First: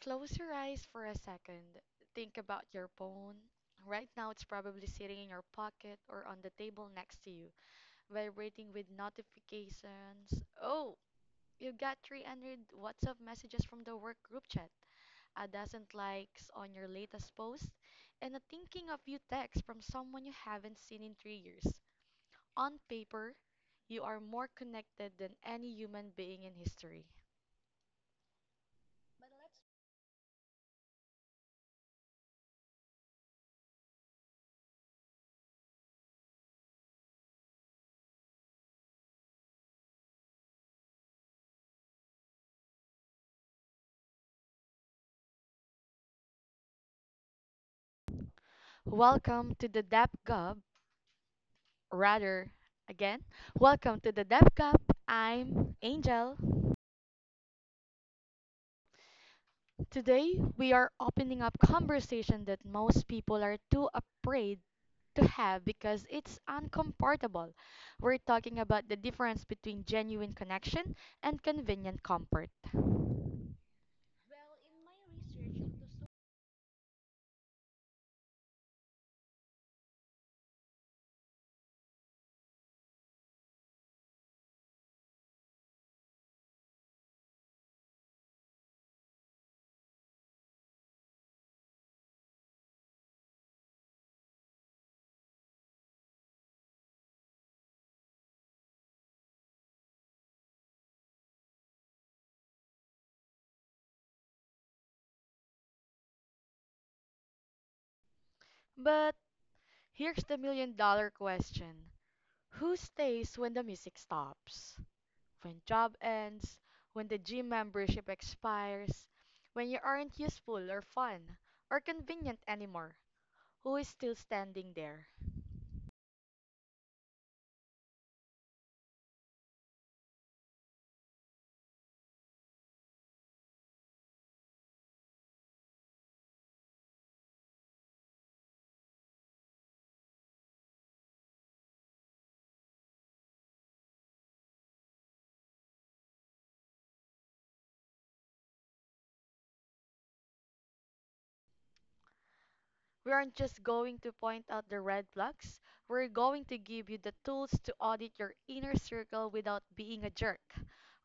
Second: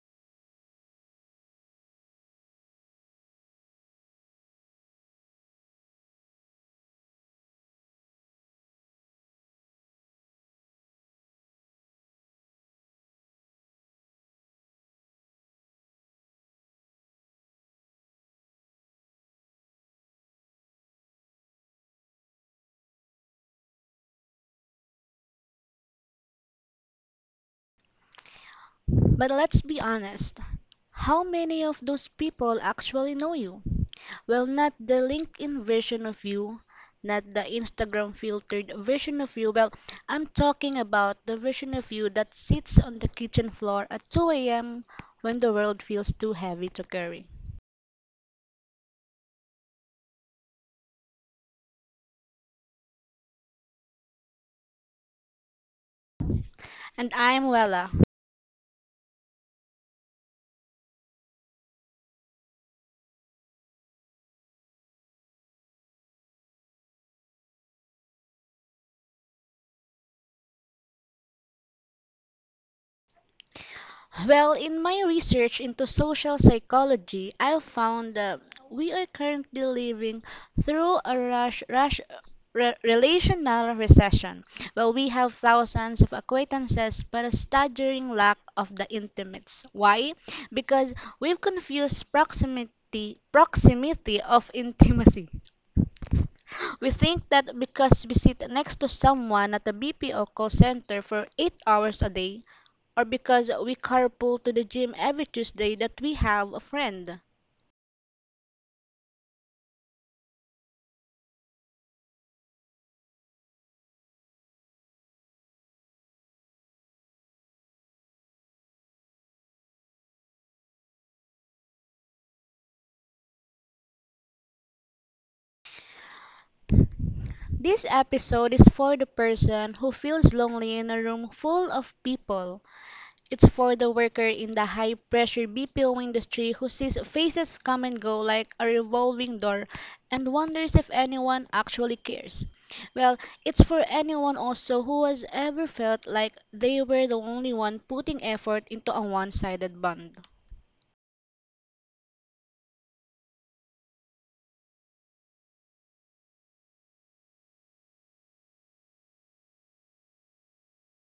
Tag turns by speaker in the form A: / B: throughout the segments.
A: Close your eyes for a second. Think about your phone. Right now, it's probably sitting in your pocket or on the table next to you, vibrating with notifications. Oh, you got 300 WhatsApp messages from the work group chat, a dozen likes on your latest post, and a thinking of you text from someone you haven't seen in 3 years. On paper, you are more connected than any human being in history.
B: But let's be honest. How many of those people actually know you? Not the LinkedIn version of you, not the Instagram filtered version of you. I'm talking about the version of you that sits on the kitchen floor at 2 a.m. when the world feels too heavy to carry.
A: Welcome to the Dap Gov, rather again. Welcome to the Dev Cup. I'm Angel.
B: And I'm Wella.
A: Today we are opening up conversation that most people are too afraid to have because it's uncomfortable. We're talking about the difference between genuine connection and convenient comfort.
B: In my research into social psychology, I found that we are currently living through a relational recession. We have thousands of acquaintances, but a staggering lack of the intimates. Why? Because we've confused proximity of intimacy. We think that because we sit next to someone at a BPO call center for 8 hours a day, or because we carpool to the gym every Tuesday, that we have a friend.
A: But here's the million-dollar question. Who stays when the music stops? When job ends, when the gym membership expires, when you aren't useful or fun or convenient anymore, who is still standing there?
B: This episode is for the person who feels lonely in a room full of people. It's for the worker in the high pressure BPO industry who sees faces come and go like a revolving door and wonders if anyone actually cares. Well, it's for anyone also who has ever felt like they were the only one putting effort into a one sided bond.
A: We aren't just going to point out the red flags, we're going to give you the tools to audit your inner circle without being a jerk.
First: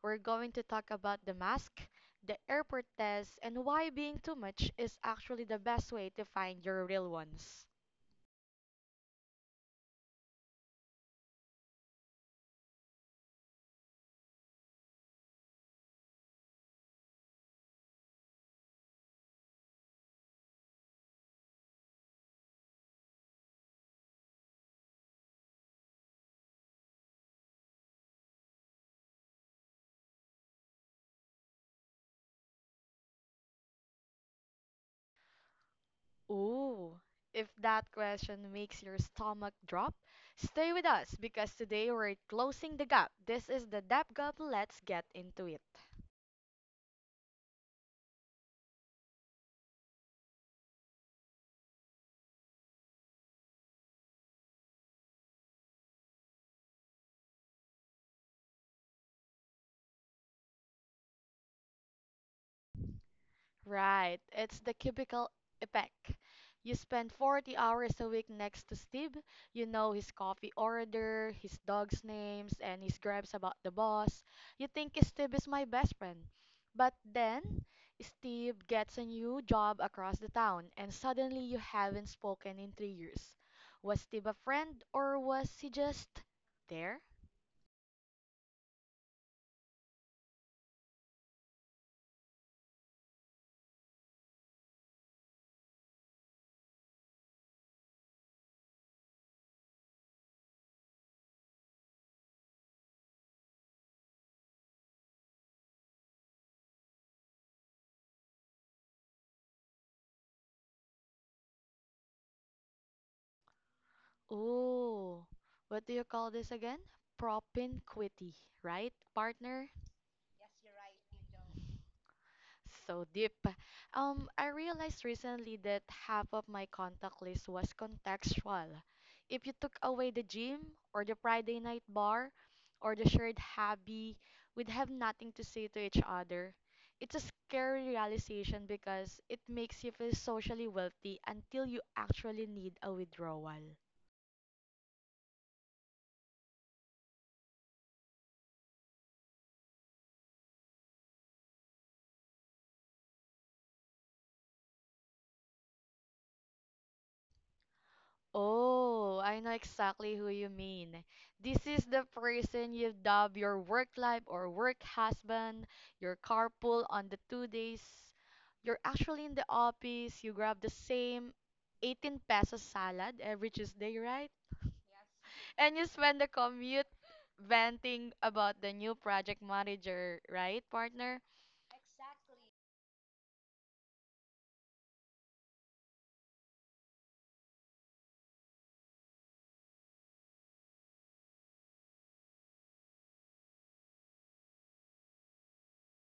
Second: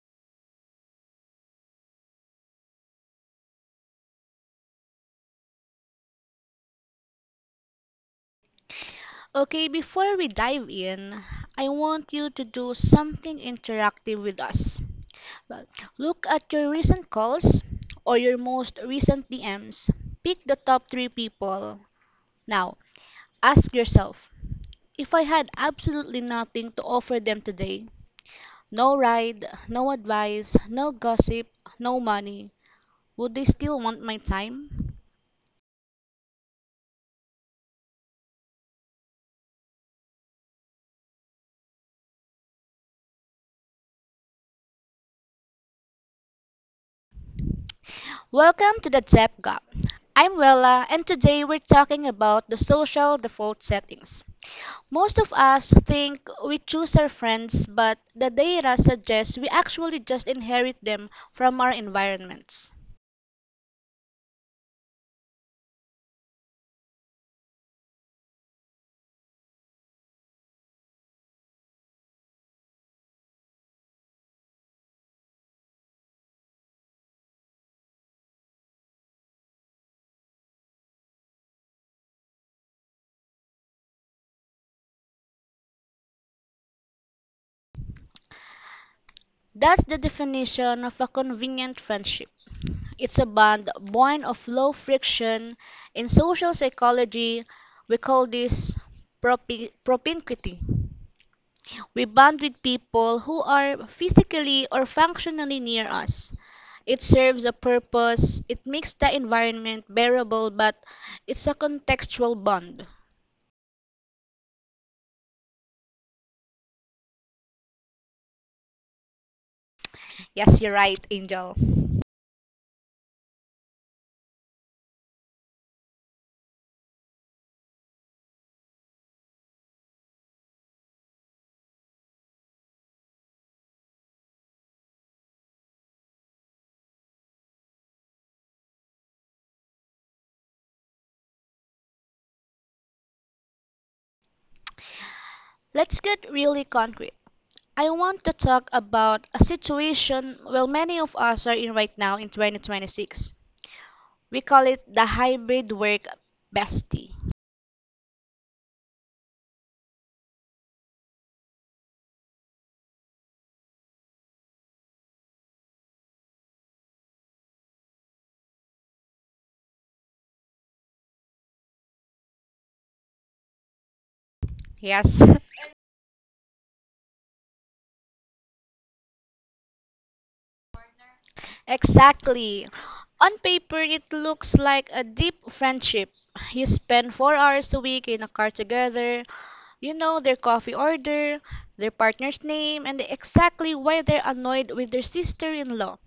A: We're going to talk about the mask, the airport test, and why being too much is actually the best way to find your real ones.
B: Okay, before we dive in, I want you to do something interactive with us. Well, Look at your recent calls or your most recent DMs. Pick the top three people. Now, ask yourself, if I had absolutely nothing to offer them today, no ride, no advice, no gossip, no money, would they still want my time?
A: Ooh, if that question makes your stomach drop, stay with us because today we're closing the gap. This is the Depth Gap. Let's get into it.
B: Welcome to the Depth Gap. I'm Wella, and today we're talking about the social default settings. Most of us think we choose our friends, but the data suggests we actually just inherit them from our environments.
A: Right, it's the cubicle effect. You spend 40 hours a week next to Steve. You know his coffee order, his dog's names, and his gripes about the boss. You think Steve is my best friend. But then, Steve gets a new job across the town, and suddenly you haven't spoken in 3 years. Was Steve a friend, or was he just there?
B: That's the definition of a convenient friendship. It's a bond born of low friction. In social psychology, we call this propinquity. We bond with people who are physically or functionally near us. It serves a purpose, it makes the environment bearable, but it's a contextual bond.
A: Ooh, what do you call this again? Propinquity, right, partner?
B: Yes, you're right, Angel.
A: So deep. I realized recently that half of my contact list was contextual. If you took away the gym or the Friday night bar or the shared hobby, we'd have nothing to say to each other. It's a scary realization because it makes you feel socially wealthy until you actually need a withdrawal.
B: Let's get really concrete. I want to talk about a situation many of us are in right now in 2026. We call it the hybrid work bestie.
A: Oh, I know exactly who you mean. This is the person you dub your work life or work husband, your carpool on the two days. You're actually in the office, you grab the same 18 pesos salad every Tuesday, right?
B: Yes,
A: And you spend the commute venting about the new project manager, right, partner?
B: exactly. On paper, it looks like a deep friendship. You spend 4 hours a week in a car together. You know their coffee order, their partner's name, and exactly why they're annoyed with their sister in law.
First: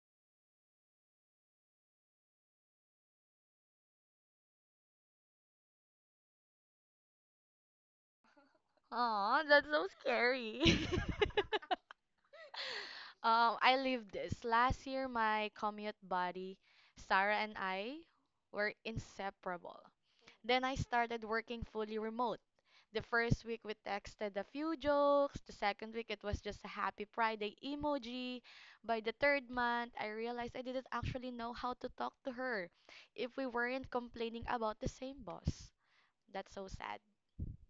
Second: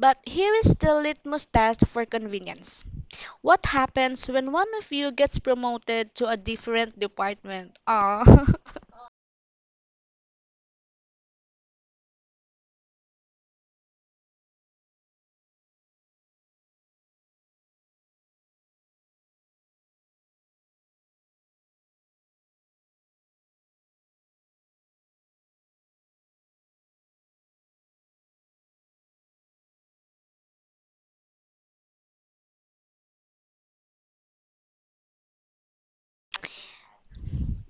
B: But here is the litmus test for convenience. What happens when one of you gets promoted to a different department? Ah.
A: Aw, that's so scary. I lived this. Last year, my commute buddy, Sarah and I were inseparable. Then I started working fully remote. The first week we texted a few jokes. The second week it was just a happy Friday emoji. By the third month, I realized I didn't actually know how to talk to her if we weren't complaining about the same boss. That's so sad.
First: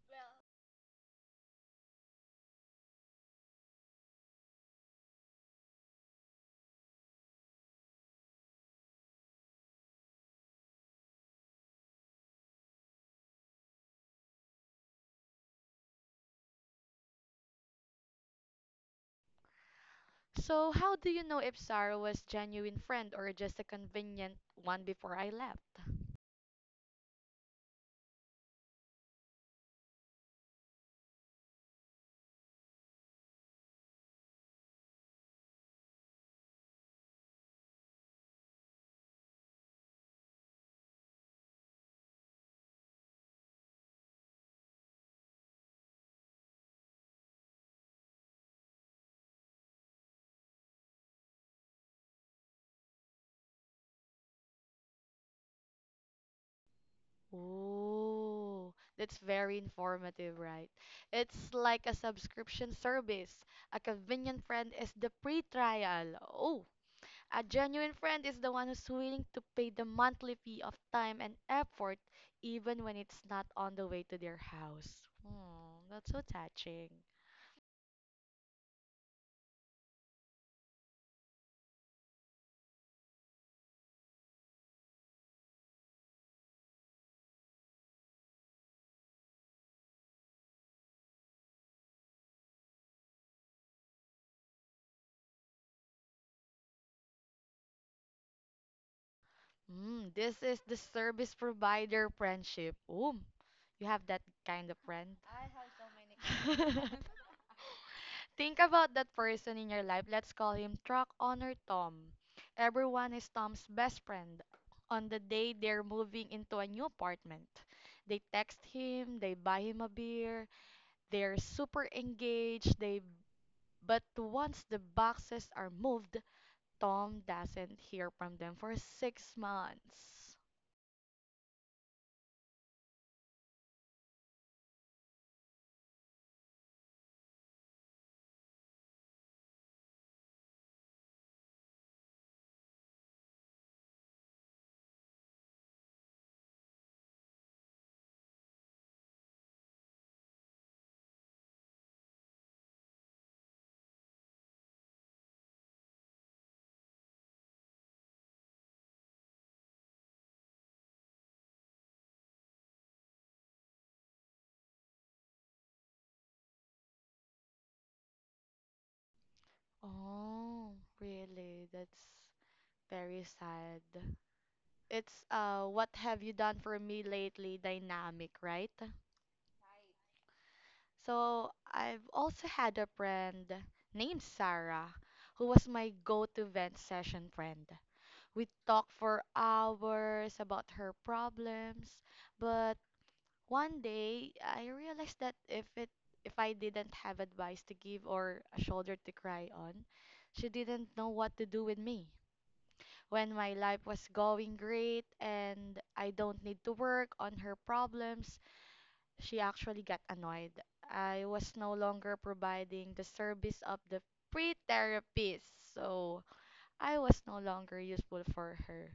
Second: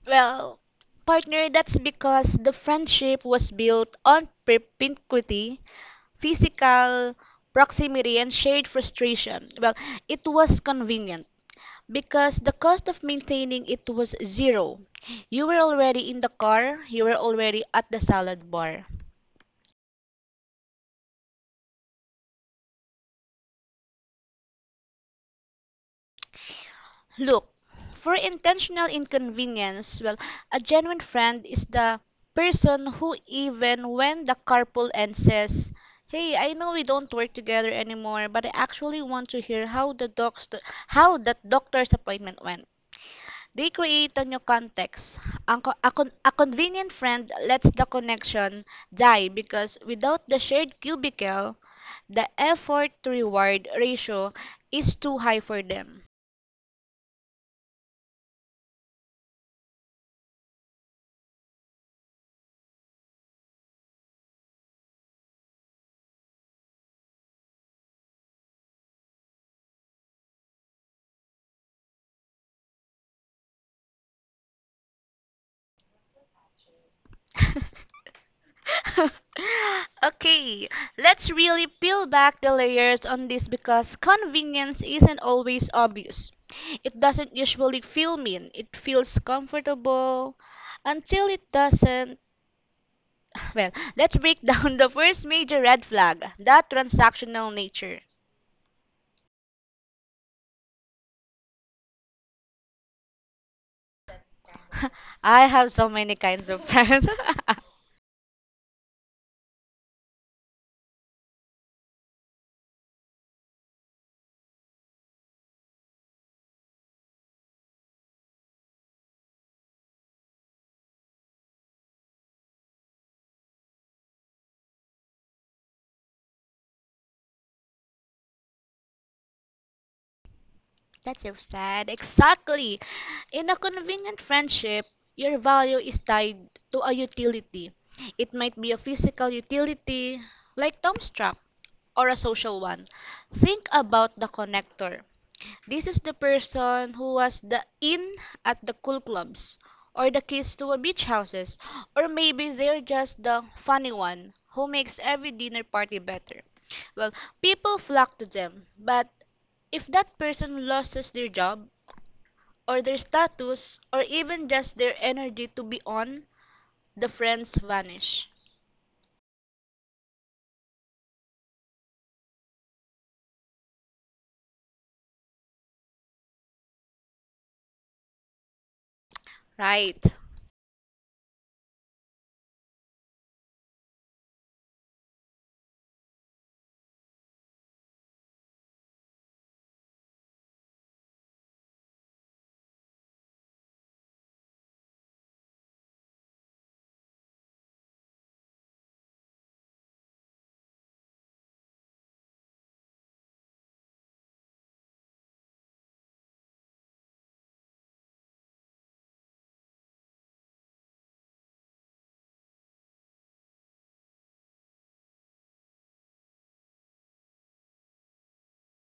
B: Well, Partner, that's because the friendship was built on perspicuity, physical proximity, and shared frustration. It was convenient, because the cost of maintaining it was zero. You were already in the car, you were already at the salad bar.
A: So, how do you know if Sarah was genuine friend or just a convenient one before I left?
B: Look, for intentional inconvenience, a genuine friend is the person who, even when the carpool ends, says, "Hey, I know we don't work together anymore, but I actually want to hear how the doc's how that doctor's appointment went." They create a new context. A convenient friend lets the connection die because without the shared cubicle, the effort to reward ratio is too high for them.
A: Oh, that's very informative, right? It's like a subscription service. A convenient friend is the free trial. Oh, a genuine friend is the one who's willing to pay the monthly fee of time and effort, even when it's not on the way to their house. Hmm, that's so touching.
B: Okay, let's really peel back the layers on this because convenience isn't always obvious. It doesn't usually feel mean, it feels comfortable until it doesn't. Well, let's break down the first major red flag, that transactional nature.
A: Mm, this is the service provider friendship. Oh, you have that kind of friend?
B: I have so many kinds of friends.
A: Think about that person in your life. Let's call him Truck Owner Tom. Everyone is Tom's best friend. On the day they're moving into a new apartment, they text him, they buy him a beer, they're super engaged, they but once the boxes are moved, Tom doesn't hear from them for 6 months.
B: That's so sad. Exactly. In a convenient friendship, your value is tied to a utility. It might be a physical utility, like Tomstruck, or a social one. Think about the connector. This is the person who was the "in" at the cool clubs, or the kiss to a beach houses, or maybe they're just the "funny one" who makes every dinner party better. Well, People flock to them, but if that person loses their job, or their status, or even just their energy to be on, the friends vanish.
A: Oh, really? That's very sad. It's what have you done for me lately dynamic, right?
B: Right.
A: So I've also had a friend named Sarah who was my go-to vent session friend. We talked for hours about her problems, but one day I realized that if I didn't have advice to give or a shoulder to cry on, she didn't know what to do with me. When my life was going great and I don't need to work on her problems, she actually got annoyed. I was no longer providing the service of the free therapist, so I was no longer useful for her.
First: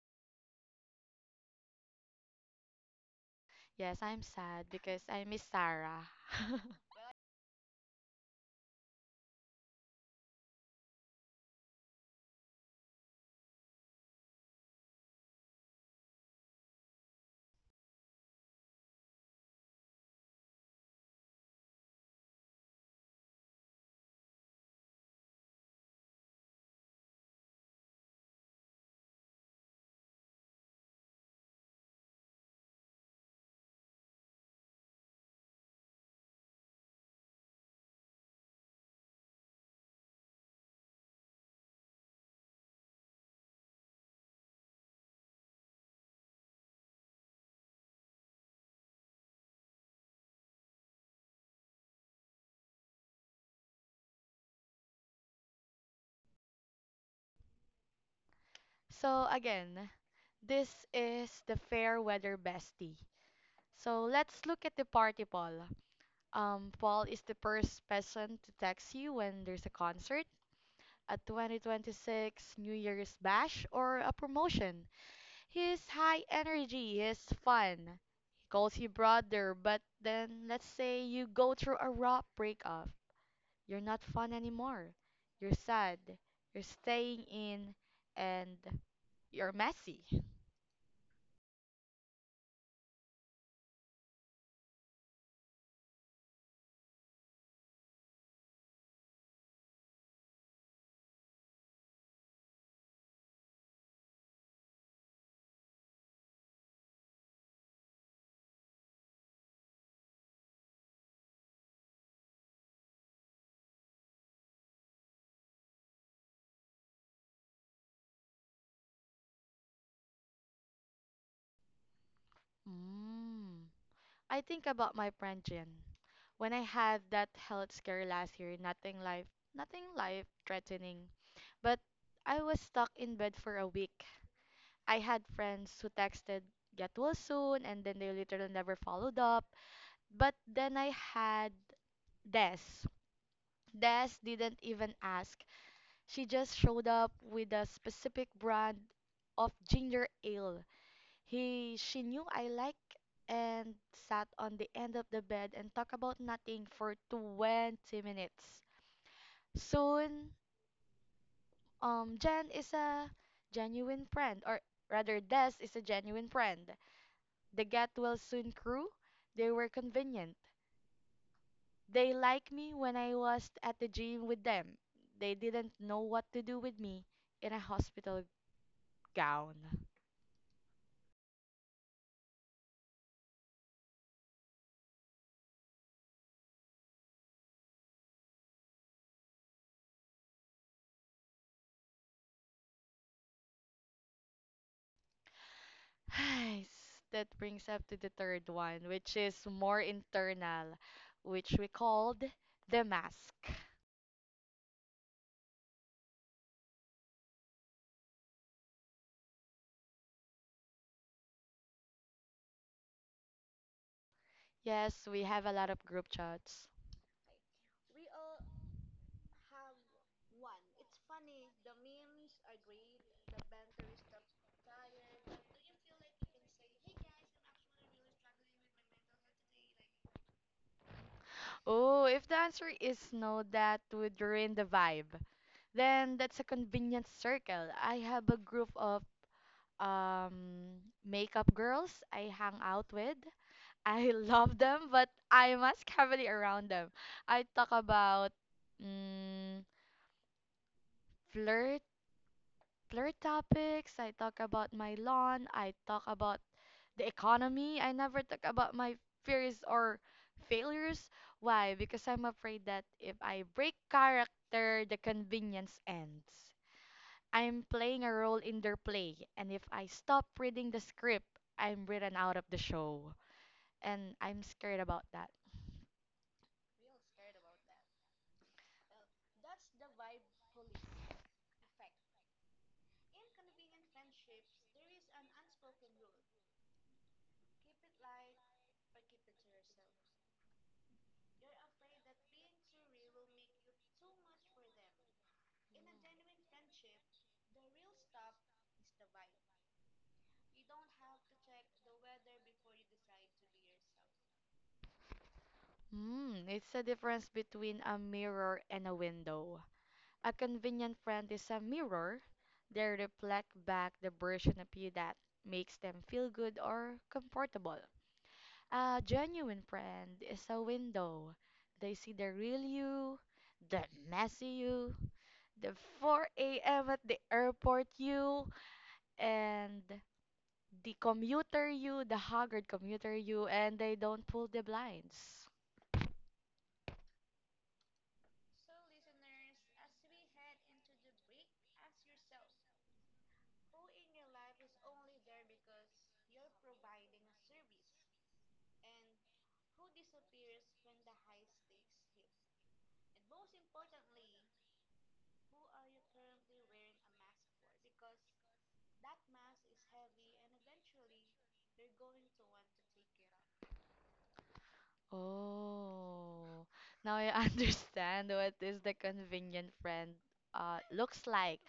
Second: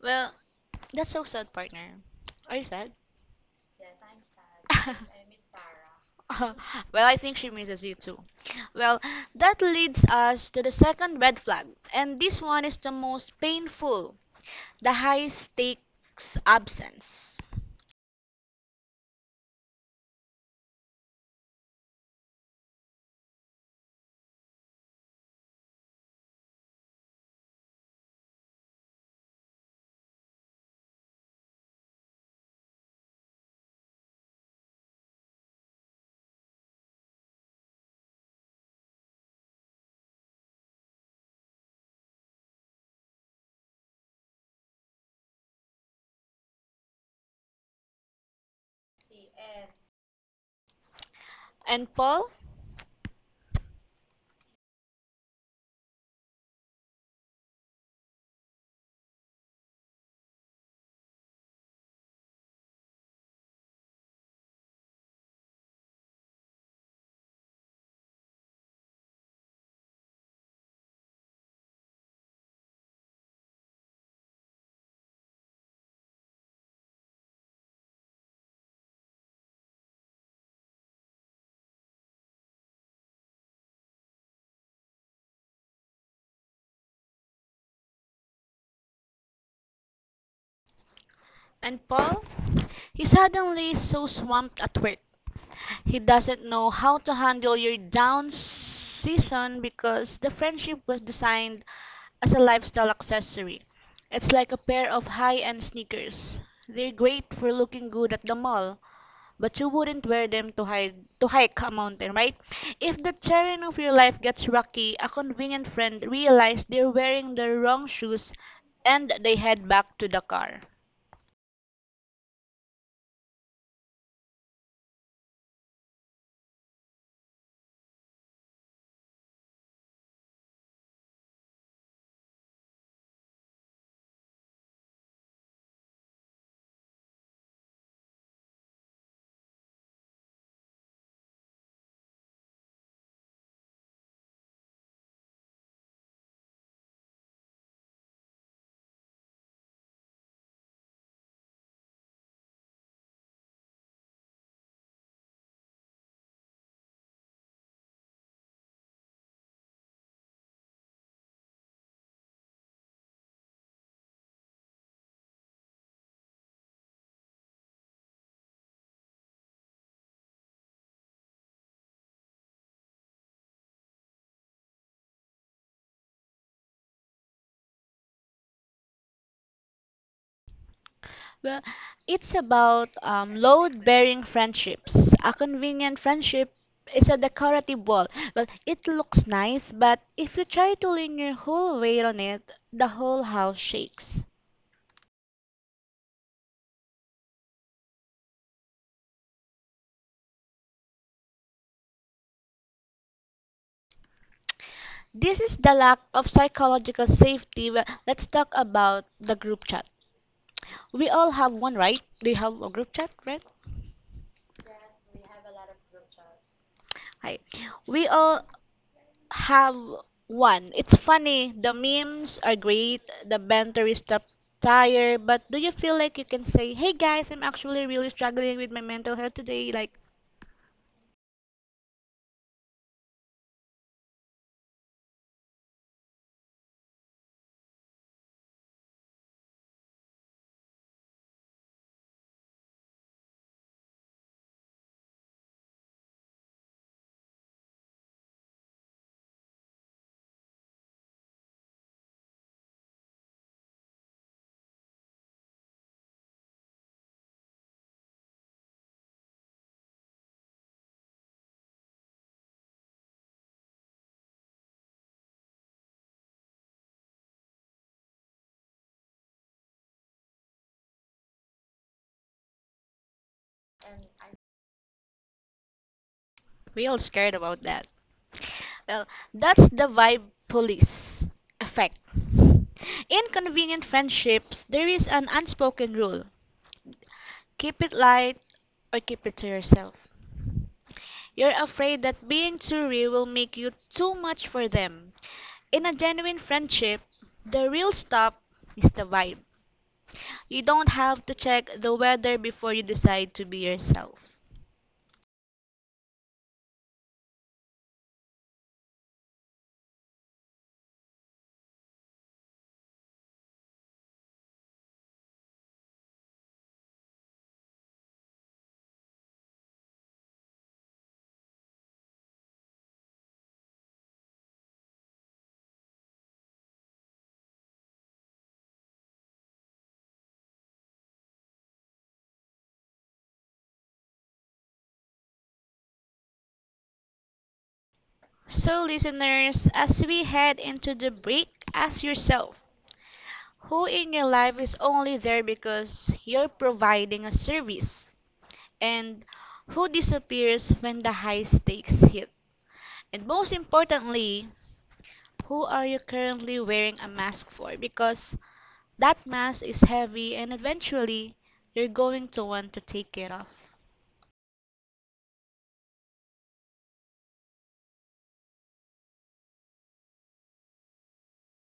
B: Well, that's so sad, partner. Are you sad?
A: Yes, I'm sad because I miss Sarah.
B: Well, I think she misses you too. Well, that leads us to the second red flag, and this one is the most painful, the high stakes absence. And Paul,
A: So again, this is the fair weather bestie. So let's look at the party Paul. Paul is the first person to text you when there's a concert, a 2026 New Year's bash, or a promotion. He's high energy, he's fun. He calls you brother, but then let's say you go through a rough breakup. You're not fun anymore. You're sad. You're staying in and you're messy.
B: and Paul, he suddenly is so swamped at work. He doesn't know how to handle your down season because the friendship was designed as a lifestyle accessory. It's like a pair of high-end sneakers. They're great for looking good at the mall, but you wouldn't wear them to hide to hike a mountain, right? If the terrain of your life gets rocky, a convenient friend realized they're wearing the wrong shoes and they head back to the car.
A: Mm. I think about my friend Jen. When I had that health scare last year, nothing life threatening, but I was stuck in bed for a week. I had friends who texted, get well soon, and then they literally never followed up. But then I had Des. Des didn't even ask. She just showed up with a specific brand of ginger ale. He she knew I liked and sat on the end of the bed and talked about nothing for 20 minutes. Soon, Jen is a genuine friend or rather Des is a genuine friend. The Get Well Soon crew, they were convenient. They liked me when I was at the gym with them. They didn't know what to do with me in a hospital gown.
B: Well, it's about load bearing friendships. A convenient friendship is a decorative wall. Well, it looks nice, but if you try to lean your whole weight on it, the whole house shakes.
A: That brings up to the third one, which is more internal, which we called the mask.
B: This is the lack of psychological safety. Well, let's talk about the group chat. We all have one, right? Do you have a group chat, right?
A: Yes, we have a lot of group chats.
B: Hi. We all have one. It's funny. The memes are great. The banter is top tier. But do you feel like you can say, "Hey guys, I'm actually really struggling with my mental health today." Like,
A: Oh, if the answer is no, that would ruin the vibe. Then that's a convenient circle. I have a group of um, makeup girls I hang out with. I love them, but I must heavily around them. I talk about mm, flirt flirt topics. I talk about my lawn. I talk about the economy. I never talk about my fears or failures. Why? Because I'm afraid that if I break character, the convenience ends. I'm playing a role in their play, and if I stop reading the script, I'm written out of the show. And I'm scared about that.
B: we all scared about that. Well, that's the vibe police effect. In convenient friendships, there is an unspoken rule: keep it light or keep it to yourself. You're afraid that being too real will make you too much for them. In a genuine friendship, the real stuff is the vibe. You don't have to check the weather before you decide to be yourself.
A: Hmm, it's a difference between a mirror and a window. A convenient friend is a mirror. They reflect back the version of you that makes them feel good or comfortable. A genuine friend is a window. They see the real you, the messy you, the 4 a.m. at the airport you, and the commuter you, the haggard commuter you, and they don't pull the blinds.
B: So, listeners, as we head into the break, ask yourself who in your life is only there because you're providing a service, and who disappears when the high stakes hit. And most importantly, who are you currently wearing a mask for? Because that mass is heavy, and eventually you're going to want to take it off.
A: Oh, now I understand what is the convenient friend looks like.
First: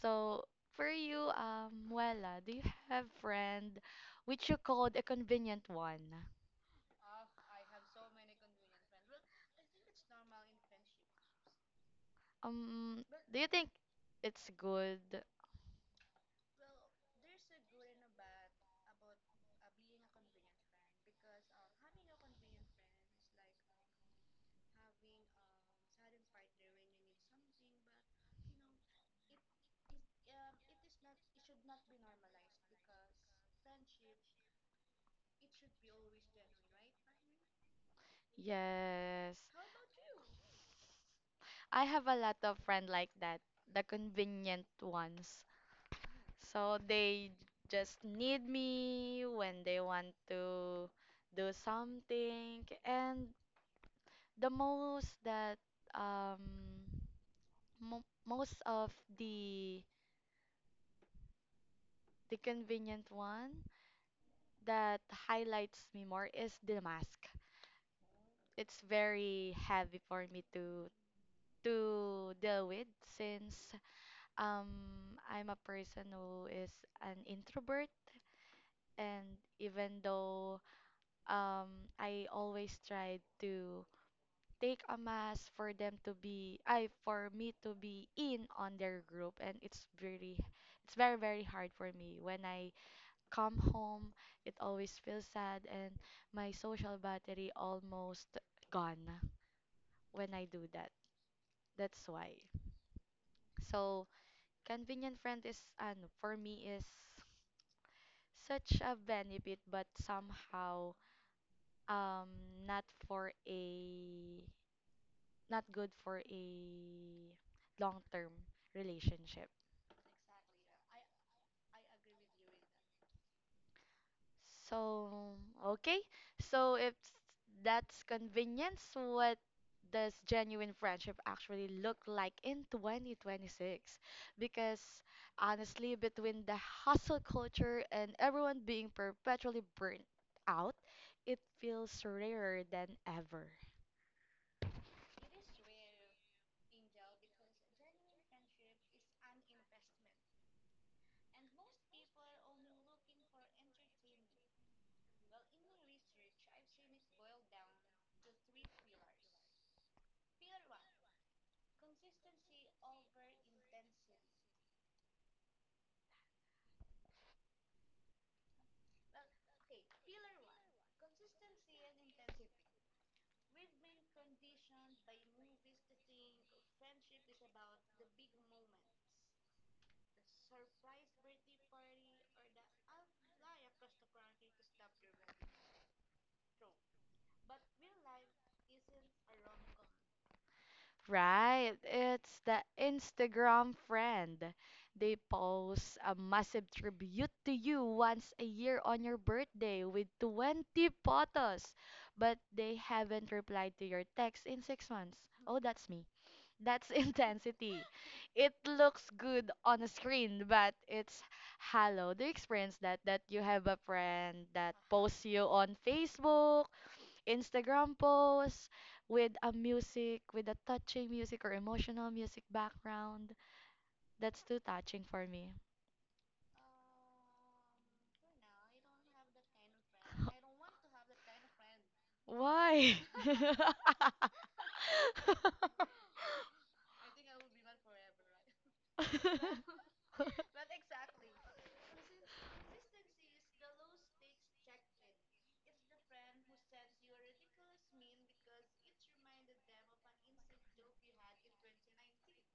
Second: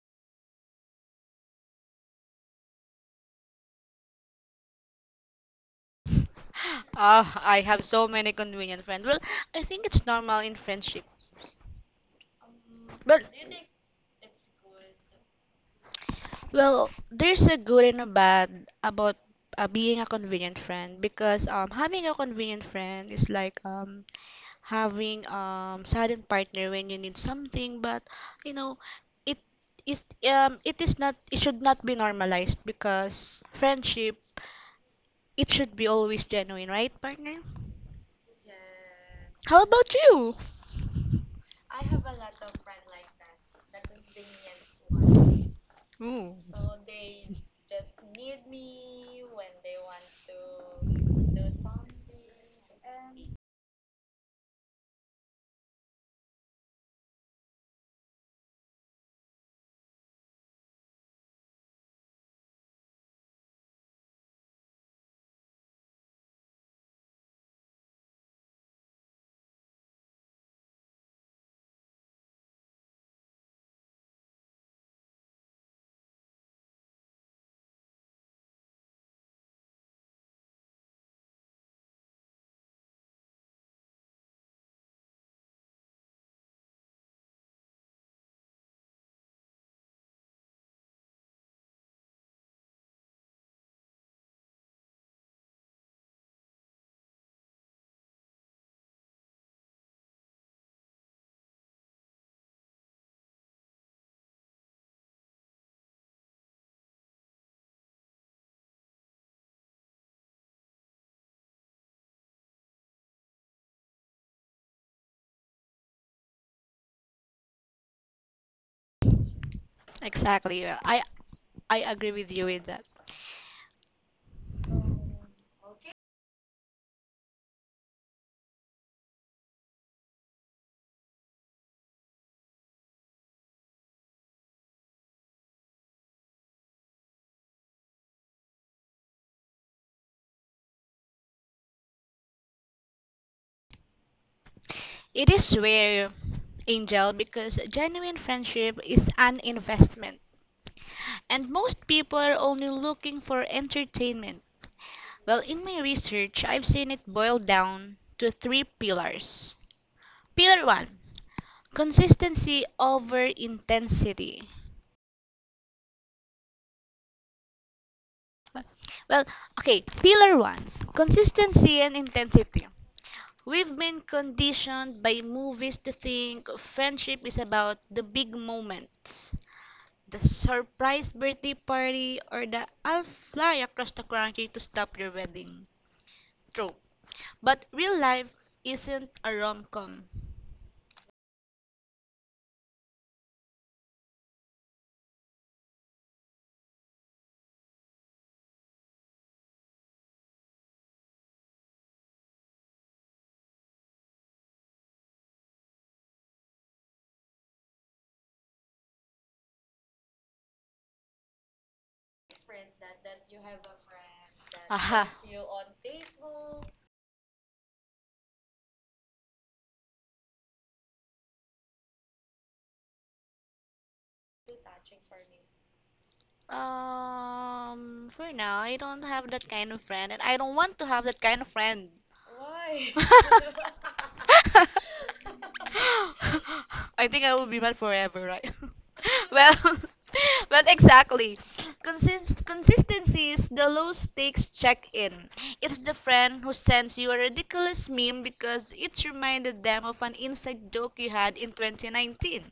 A: So for you, Wella, do you have friend which you called a convenient one?
B: Ah, I have so many convenient friends. I think it's normal in friendships.
A: Um,
B: Well,
A: do you think it's good?
B: there's a good and a bad about being a convenient friend, because having a convenient friend is like having silent partner when you need something, but you know it it should not be normalized, because friendship it should be always genuine, right, partner?
A: Yes.
B: How about you?
A: I have a lot of friend like that, the convenient ones.
B: Ooh.
A: So
B: So they
A: they just need me when they want to do something. And the most that um mo most of the the convenient one that highlights me more is the mask. It's very heavy for me to deal with since um I'm a person who is an introvert and even though I always tried to take a mask for them to be, I for me to be in on their group, and it's very hard for me. When I come home, it always feels sad, and my social battery almost gone when I do that. That's why. So convenient friend is, ano, for me is such a benefit, but somehow um not for a not good for a long-term relationship.
B: exactly. Yeah, I agree with you with that.
A: So, okay. So if that's convenience, what does genuine friendship actually look like in 2026? Because honestly, between the hustle culture and everyone being perpetually burnt out, it feels rarer than ever.
B: It is rare, Angel, because genuine friendship is an investment, and most people are only looking for entertainment. In my research, I've seen it boiled down to three pillars. Pillar one, consistency over intensity. Well, okay, Pillar one, consistency and intensity. We've been conditioned by movies to think friendship is about the big moments, the surprise birthday party, or the "I'll fly across the country to stop your wedding" trope. But real life isn't a rom com.
A: Right, it's the Instagram friend. They post a massive tribute to you once a year on your birthday with 20 photos, but they haven't replied to your text in 6 months. Oh, that's me. That's intensity. It looks good on a screen, but it's hollow. Do you experience that? That you have a friend that
B: Aha.
A: posts
B: Friends you
A: you
B: on
A: on
B: Facebook.
A: Facebook, Instagram posts with a music, with a touching music or emotional music background. That's too touching for me.
B: For now, I don't have that kind of friend, and I don't want to have that kind of friend.
A: Why?
B: I think I will be mad forever, right? well, exactly. Consist- consistency is the low stakes check in. It's the friend who sends you a ridiculous meme because it reminded them of an inside joke you had in 2019.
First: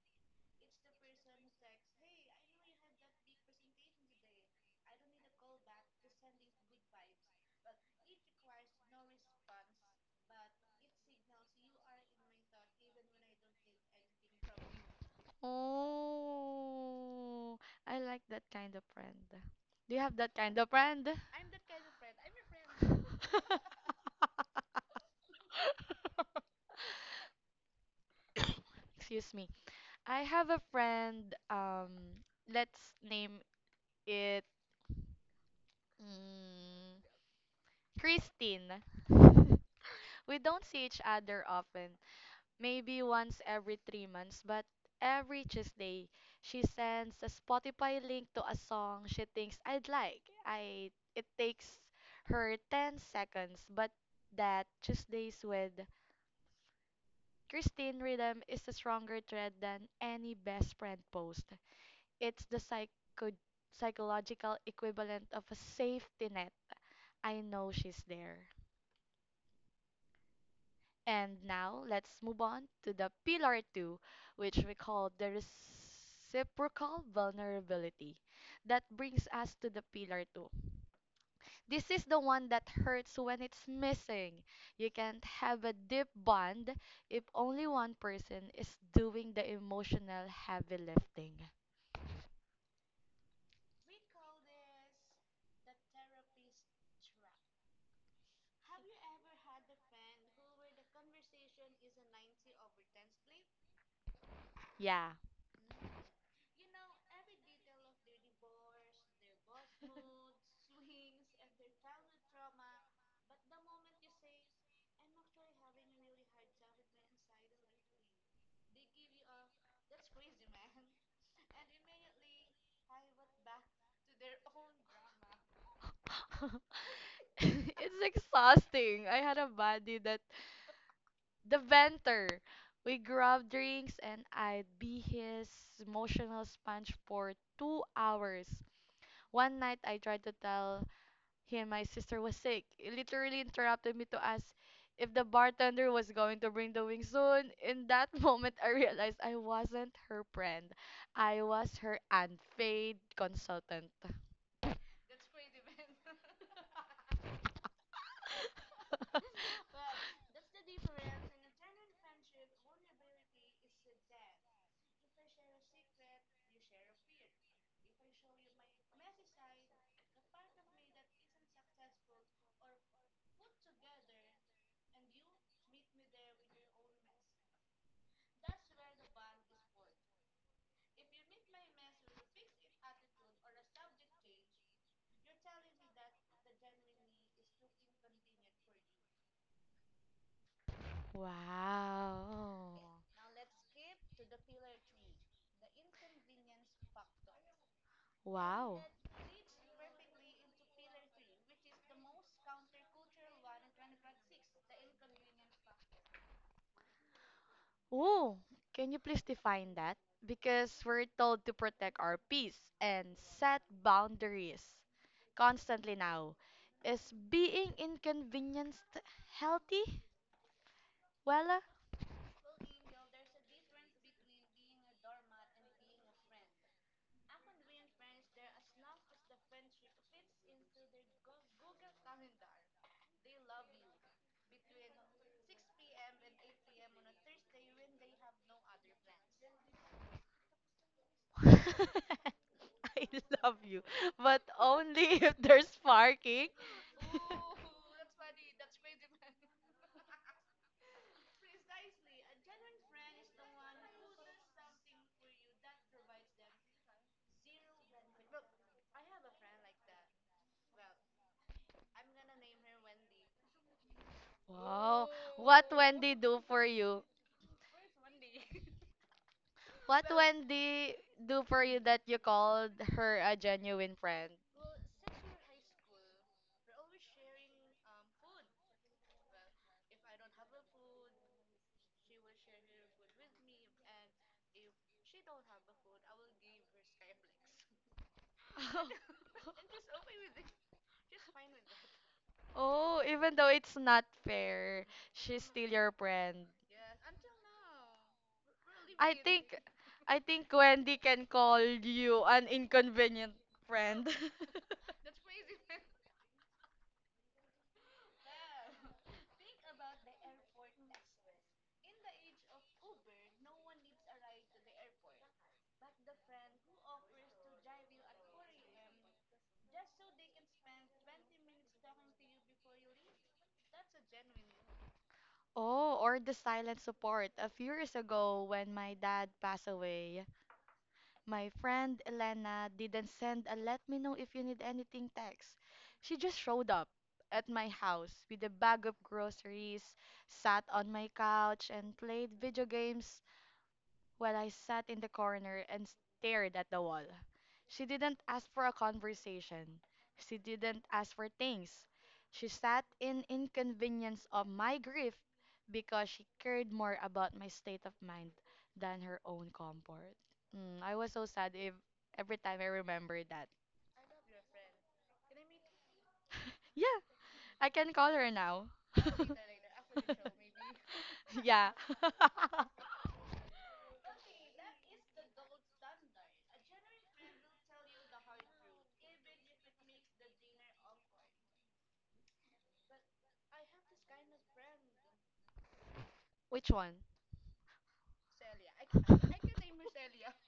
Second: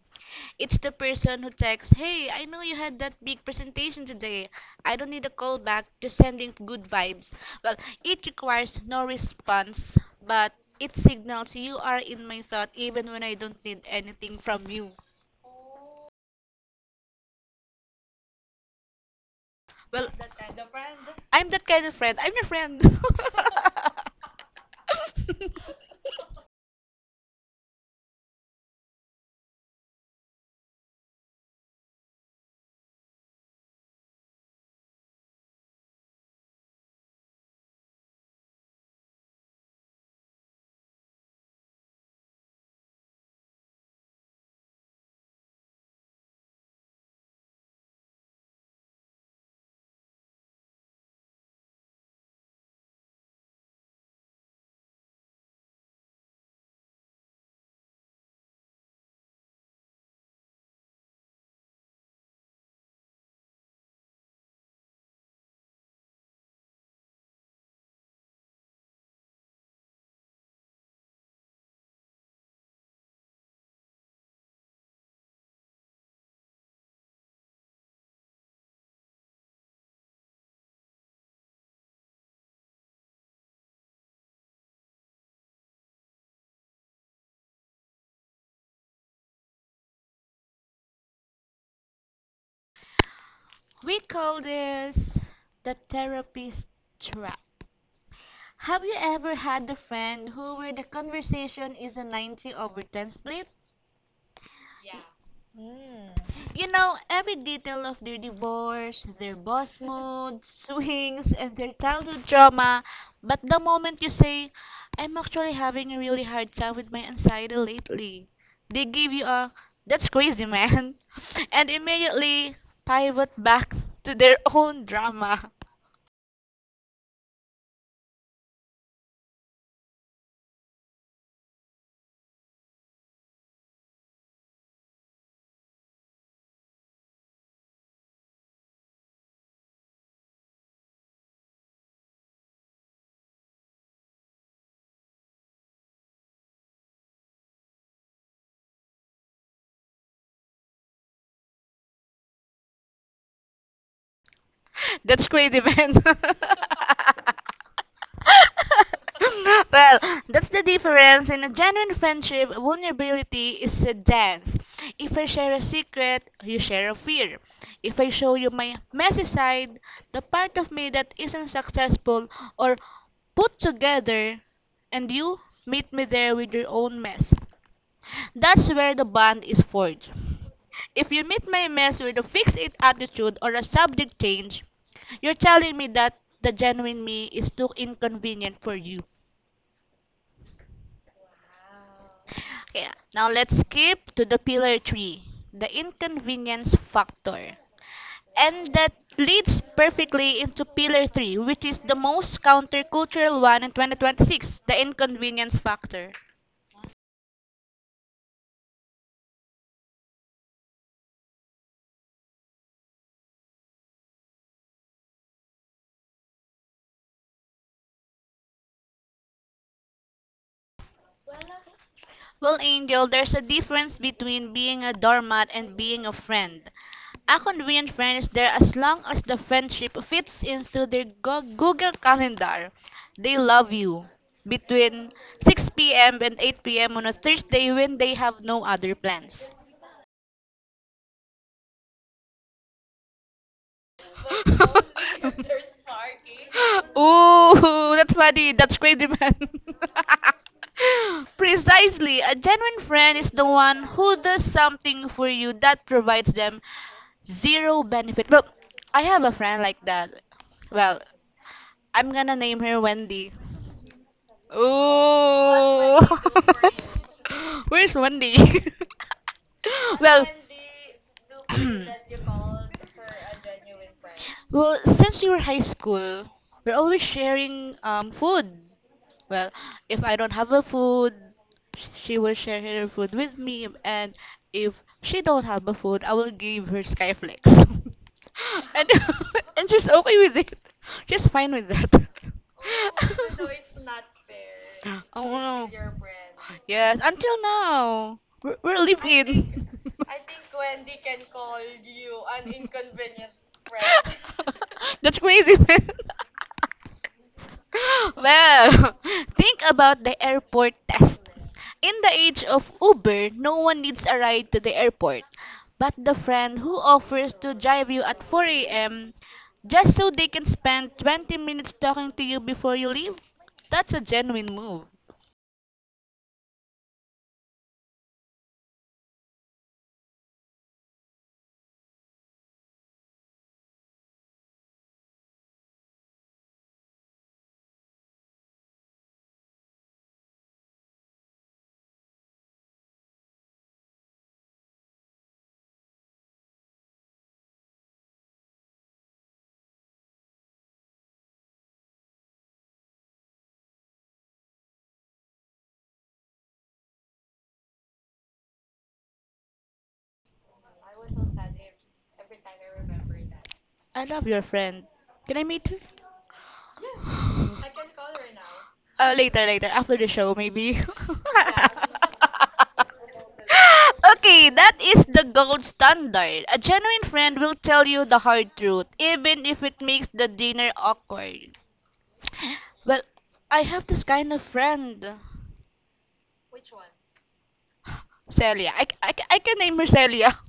B: It's the person who texts, "Hey, I know you had that big presentation today. I don't need a call back, just sending good vibes." Well, it requires no response, but it signals you are in my thought even when I don't need anything from you.
A: Oh, I like that kind of friend. Do you
B: Well,
A: have that kind of friend?
B: I'm that kind of friend. I'm your friend.
A: Excuse me. I have a friend, let's name it. mm, Christine. We don't see each other often, maybe once every 3 months, but every Tuesday, she sends a Spotify link to a song she thinks I'd like. I it takes her 10 seconds, but that Tuesdays with Christine Rhythm is a stronger thread than any best friend post. It's the psychological equivalent of a safety net. I know she's there. And now let's move on to the pillar two, which we call the reciprocal vulnerability. That brings us to the pillar two. This is the one that hurts when it's missing. You can't have a deep bond if only one person is doing the emotional heavy lifting.
B: We call this the therapist trap. Have you ever had a friend who where the conversation is a 90 over 10 split?
A: Yeah.
B: You know, every detail of their divorce, their boss moods, swings, and their childhood trauma. But the moment you say, "I'm actually having a really hard time with my anxiety lately," they give you a, "that's crazy, man," and immediately pivot back to their own drama.
A: It's exhausting. I had a buddy that the venter. We grab drinks and I'd be his emotional sponge for 2 hours. One night I tried to tell him my sister was sick. He literally interrupted me to ask if the bartender was going to bring the wings soon. In that moment I realized I wasn't her friend. I was her unpaid consultant.
B: That's crazy, man. Well, that's the difference. In a genuine friendship, vulnerability is a dance. If I share a secret, you share a fear. If I show you my messy side, the part of me that isn't successful or put together, and you meet me there with your own mess, that's where the bond is forged. If you meet my mess with a fix it attitude or a subject change, you're telling me that the genuine me is too inconvenient for you.
A: Wow.
B: Okay, now let's skip to the pillar three, the inconvenience factor. And
A: Wow.
B: that leads perfectly into pillar three, which is the most countercultural one in 2026, the inconvenience factor.
A: Oh, can you please define that? Because we're told to protect our peace and set boundaries constantly now. Is being inconvenienced healthy? Well,
B: Well, Angel, there's a difference between being a doormat and being a friend. A convenient friend is there as long as the friendship fits into their Google Calendar. They love you between 6 p.m. and 8 p.m. on a Thursday when they have no other plans.
A: I love you, but only if there's parking.
B: Ooh, that's funny. That's crazy, man. Precisely. A genuine friend is the one who does something for you that provides them zero benefit. Well, I have a friend like that. Well, I'm gonna name her Wendy.
A: Wow. What
B: Ooh.
A: Wendy do for you?
B: Where's Wendy?
A: What
B: Well,
A: Wendy do for you that you called her a genuine friend?
B: Well, since we were high school, we're always sharing food. Well, if I don't have a food, she will share her food with me, and if she don't have a food, I will give her Skyflex. and and she's okay with it. She's fine with that.
A: Oh, even though it's not fair,
B: Oh,
A: she's
B: no.
A: still your friend.
B: Yes, until now. We're
A: I think
B: living.
A: I think Wendy can call you an inconvenient friend.
B: That's crazy, man. Well, think about the airport test. In the age of Uber, no one needs a ride to the airport. But the friend who offers to drive you at 4 a.m. just so they can spend 20 minutes talking to you before you leave, that's a genuine move.
A: Oh, or the silent support. A few years ago, when my dad passed away, my friend Elena didn't send a let me know if you need anything text. She just showed up at my house with a bag of groceries, sat on my couch, and played video games while I sat in the corner and stared at the wall. She didn't ask for a conversation. She didn't ask for things. She sat in inconvenience of my grief because she cared more about my state of mind than her own comfort. Mm, I was so sad if every time I remember that.
B: I love your friend. Can I meet her?
A: Yeah, I can call her now.
B: Later, later. After the show, maybe.
A: Yeah.
B: Okay, that is the gold standard. A genuine friend will tell you the hard truth, even if it makes the dinner awkward. Well, I have this kind of friend.
A: Which one?
B: Celia. I can name her Celia.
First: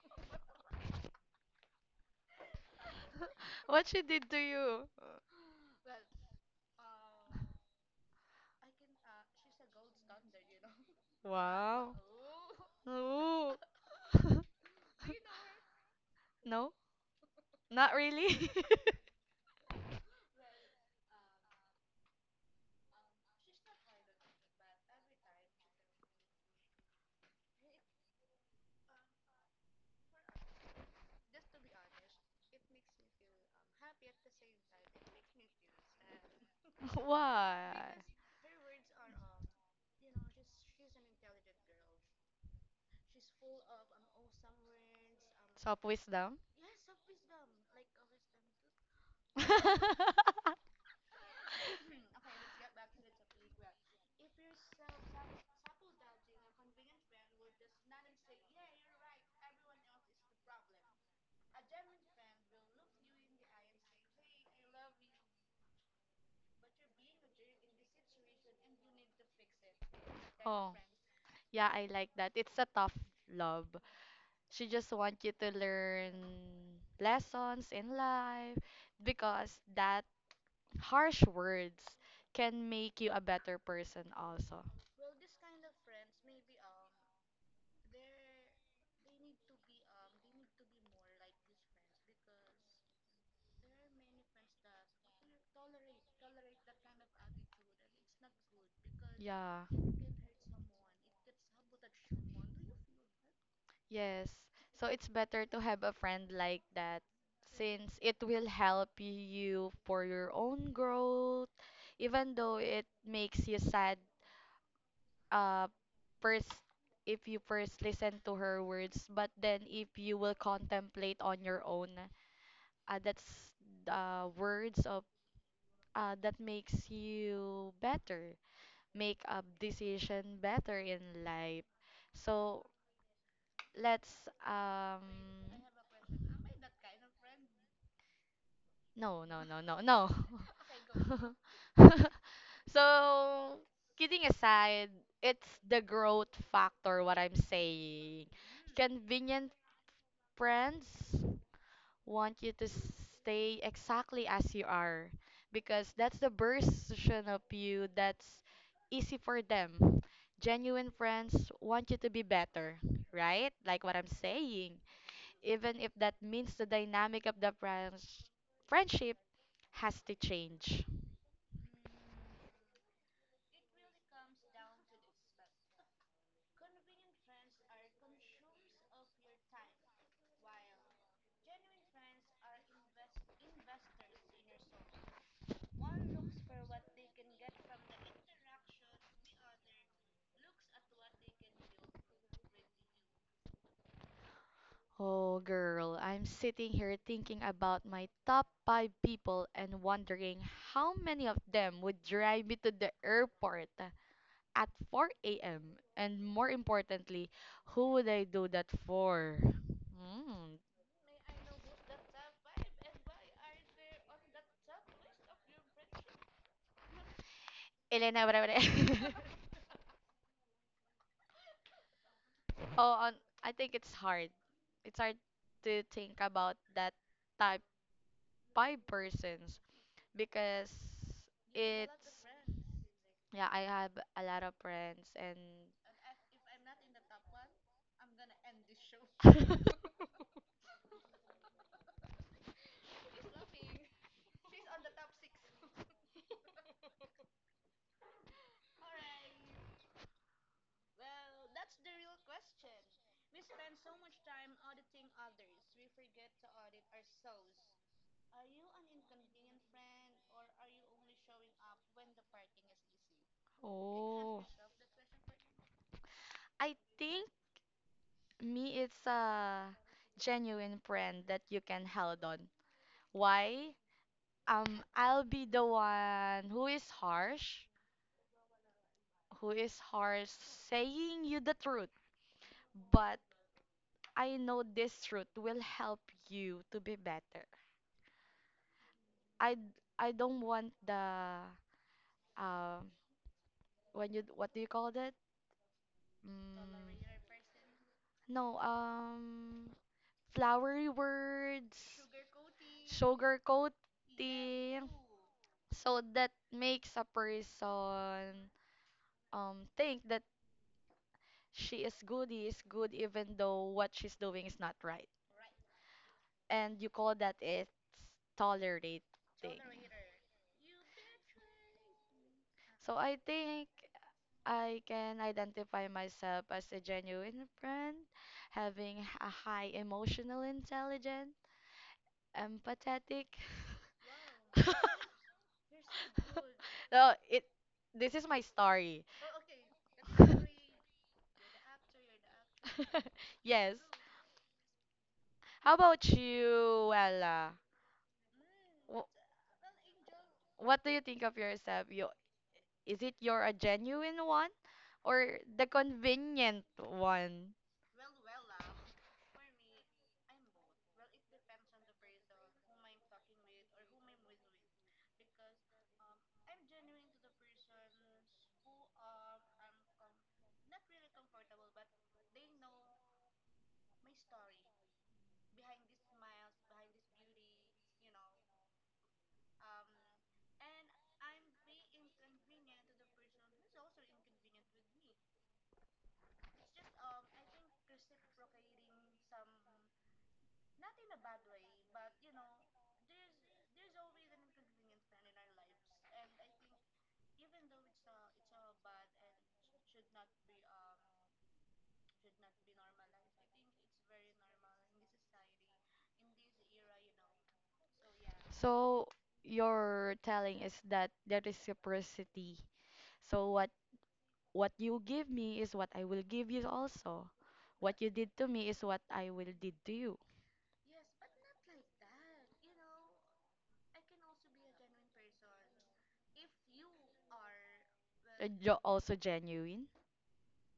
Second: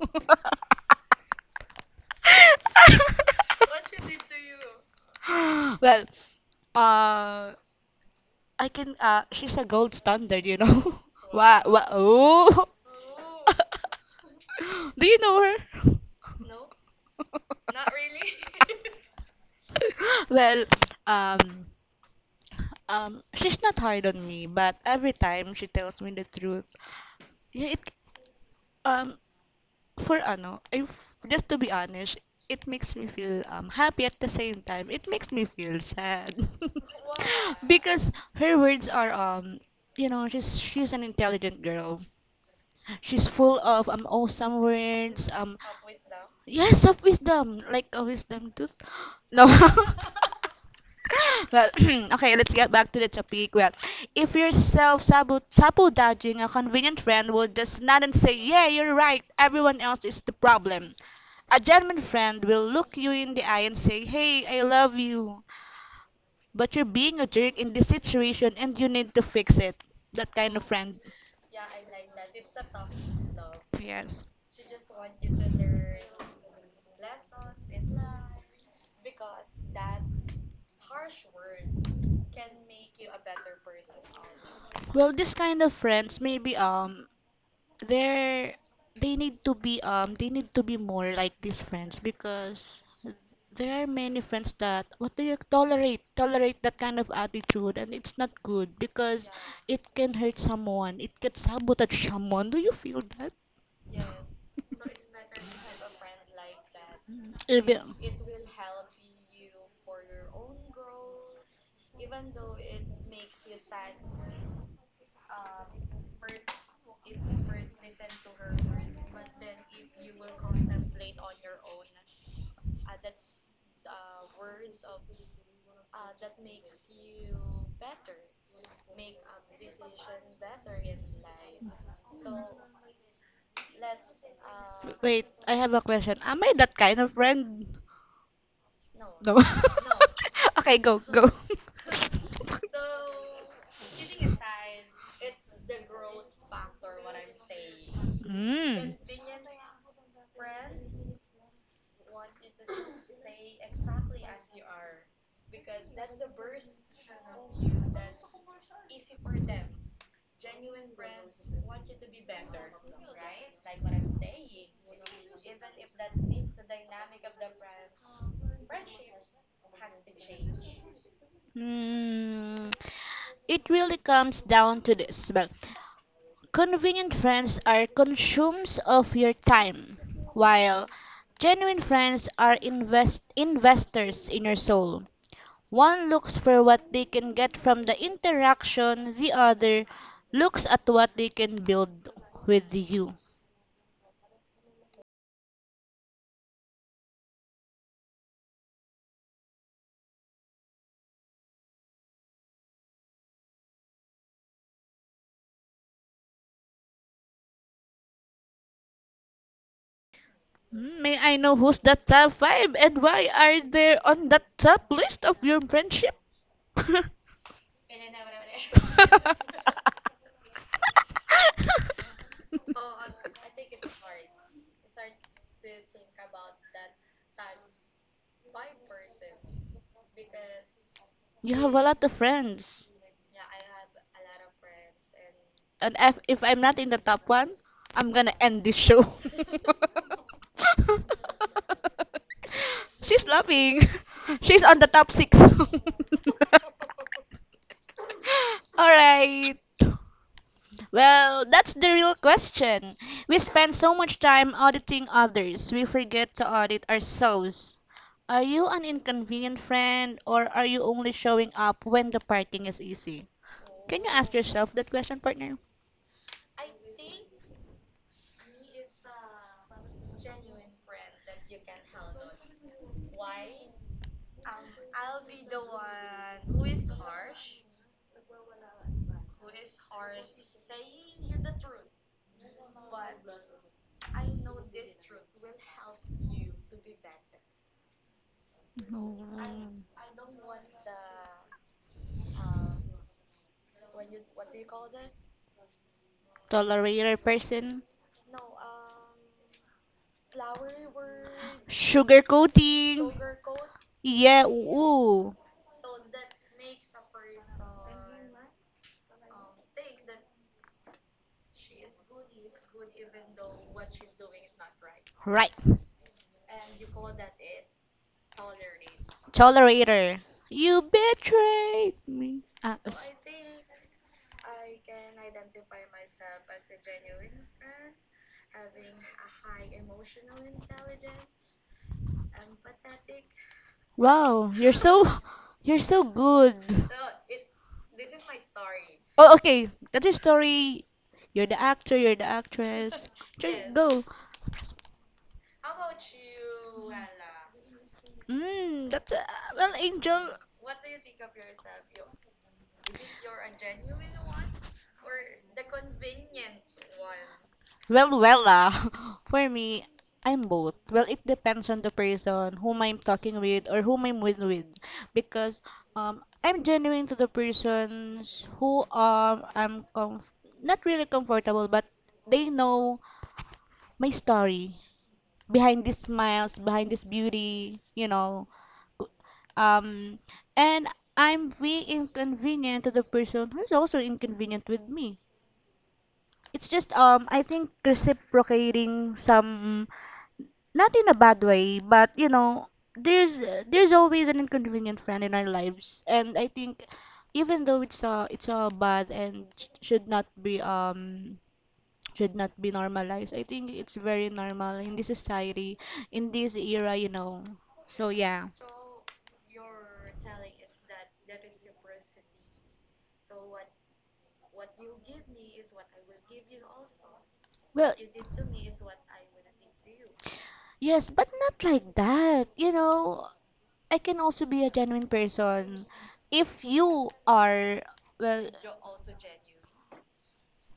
A: What she did to you?
B: Well, uh, I can she's a gold standard, you know. Wow, wow.
A: Wow.
B: Oh.
A: Ooh.
B: Do you know her?
A: No, not really.
B: Well, um she's not hard on me, but every time she tells me the truth, yeah, it um for ano, if just to be honest, it makes me feel happy at the same time. It makes me feel sad.
A: Why?
B: Because her words are she's an intelligent girl. She's full of awesome words.
A: Soft wisdom.
B: Yes, of wisdom, like a wisdom tooth. No. Well, Okay, let's get back to the topic. Well, if you're self-sabotaging, a convenient friend will just nod and say, "Yeah, you're right. Everyone else is the problem." A genuine friend will look you in the eye and say, "Hey, I love you, but you're being a jerk in this situation, and you need to fix it." That kind of
A: Oh,
B: friend.
A: yeah, I like that. It's a tough love.
B: Yes.
A: She just wants you to learn lessons in life because that harsh words can make you a better person also.
B: Well, this kind of friends maybe they're they need to be more like these friends, because there are many friends that what do you tolerate that kind of attitude, and it's not good because
A: Yeah,
B: it can hurt someone. It can sabotage someone. Do you feel that?
A: yes. So it's better to have a friend like that
B: Mm. even
A: since it will help you for your own growth, even though it makes you sad uh first if you first listen to her words, but then if you will contemplate on your own, that's the words of that makes you better, make a decision better in life. So let's.
B: Wait, I have a question. Am I that kind of friend?
A: no
B: No.
A: no no no no
B: Okay, go, go.
A: So, kidding aside, it's the growth factor, what I'm saying.
B: Mm.
A: Convenient friends want you to stay exactly as you are because that's the version of you that's easy for them. Genuine friends want you to be better, right, like what I'm saying, even if that means the dynamic of the friendship has to change.
B: Mm, it really comes down to this. Well, convenient friends are consumes of your time, while genuine friends are investors in your soul. One looks for what they can get from the interaction, the other looks at what they can build with you.
A: Oh, girl, I'm sitting here thinking about my top five people and wondering how many of them would drive me to the airport at 4 a.m. And more importantly, who would I do that for? Hmm.
B: Mm, may I know who's the top five and why are they on the top list of your friendship?
A: Elena, wala, oh, on, I think it's hard. It's hard to think about that type five persons because
B: You have a lot of
A: it's
B: friends.
A: yeah, I have a lot of friends and
B: And if I'm not in the top one, I'm gonna end this show. She's laughing. She's on the top six. All right. Well, that's the real question. We spend so much time auditing others, we forget to audit ourselves. Are you an inconvenient friend, or are you only showing up when the parking is easy? Can you ask yourself that question, partner?
A: I think me it's a genuine friend that you can hold on. Why? I'll be the one who is harsh, who is harsh saying you the truth, but I know this truth will help you to be better. I d-
B: Mm,
A: I don't want the um when you what do you call that? Mm,
B: tolerator person?
A: no, flowery words,
B: Sugarcoating? Yeah,
A: sugarcoating.
B: ooh.
A: So that makes a person think that she is good, he is good, even though what she's doing is not right.
B: Right.
A: And you call that it's tolerating.
B: Tolerator. You betrayed me.
A: So I think I can identify myself as a genuine friend, having a high emotional intelligence empathetic.
B: Wow, you're so you're so good.
A: No, it. This is my story.
B: Oh, okay. That's your story. You're the actor. You're the actress. Sure,
A: Yes.
B: go.
A: How about you, Ella?
B: Mm,
A: Wh-
B: that's well, Angel.
A: What do you think of yourself? You is it you're a genuine one or the convenient one?
B: Well. For me, I'm both. Well, it depends on the person whom I'm talking with or whom I'm with, because I'm genuine to the persons who I'm comf not really comfortable, but they know my story behind these smiles, behind this beauty. Um, and I'm being inconvenient to the person who's also inconvenient with me. It's just I think reciprocating some, not in a bad way, but there's there's always an inconvenient friend in our lives, and I think even though it's bad and should not be normalized, I think it's very normal in this society, in this era. So, yeah.
A: So you're telling is that there is reciprocity. So what you give me is what I will give you also. What
B: Well,
A: you did to me is what I will did to you.
B: yes, but not like that. You know, I can also be a genuine person if you are,
A: Uh,
B: well,
A: also genuine.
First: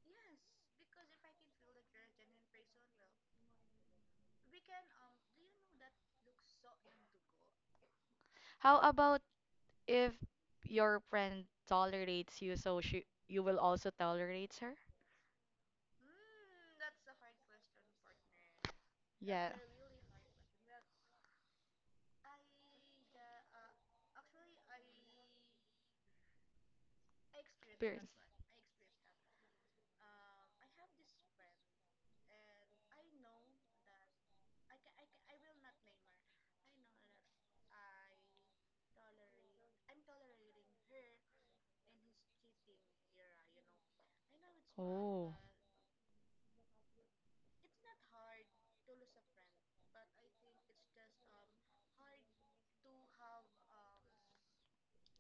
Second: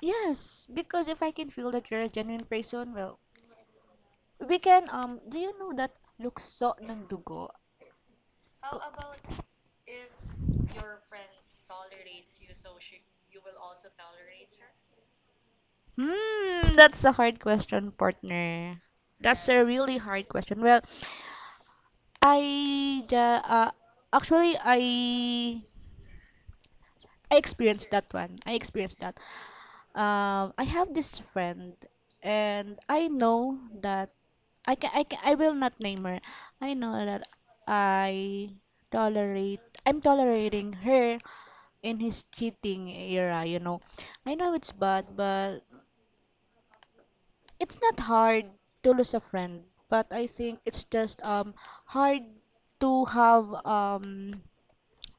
B: yes, because if I can feel that you're a genuine person, well, we can, do you know that lukso ng dugo?
A: How about if your friend tolerates you, so she you will also tolerate her?
B: Hmm, that's a hard question, partner. That's
A: Yeah.
B: a really hard question. Well, I, ja- uh, actually, I experienced that
A: Experience.
B: one. I experienced that. I have this friend, and I know that I will not name her. I know that I I'm tolerating her in his cheating era. I know it's bad,
A: Oh,
B: but it's not hard to lose a friend. But I think it's just hard to have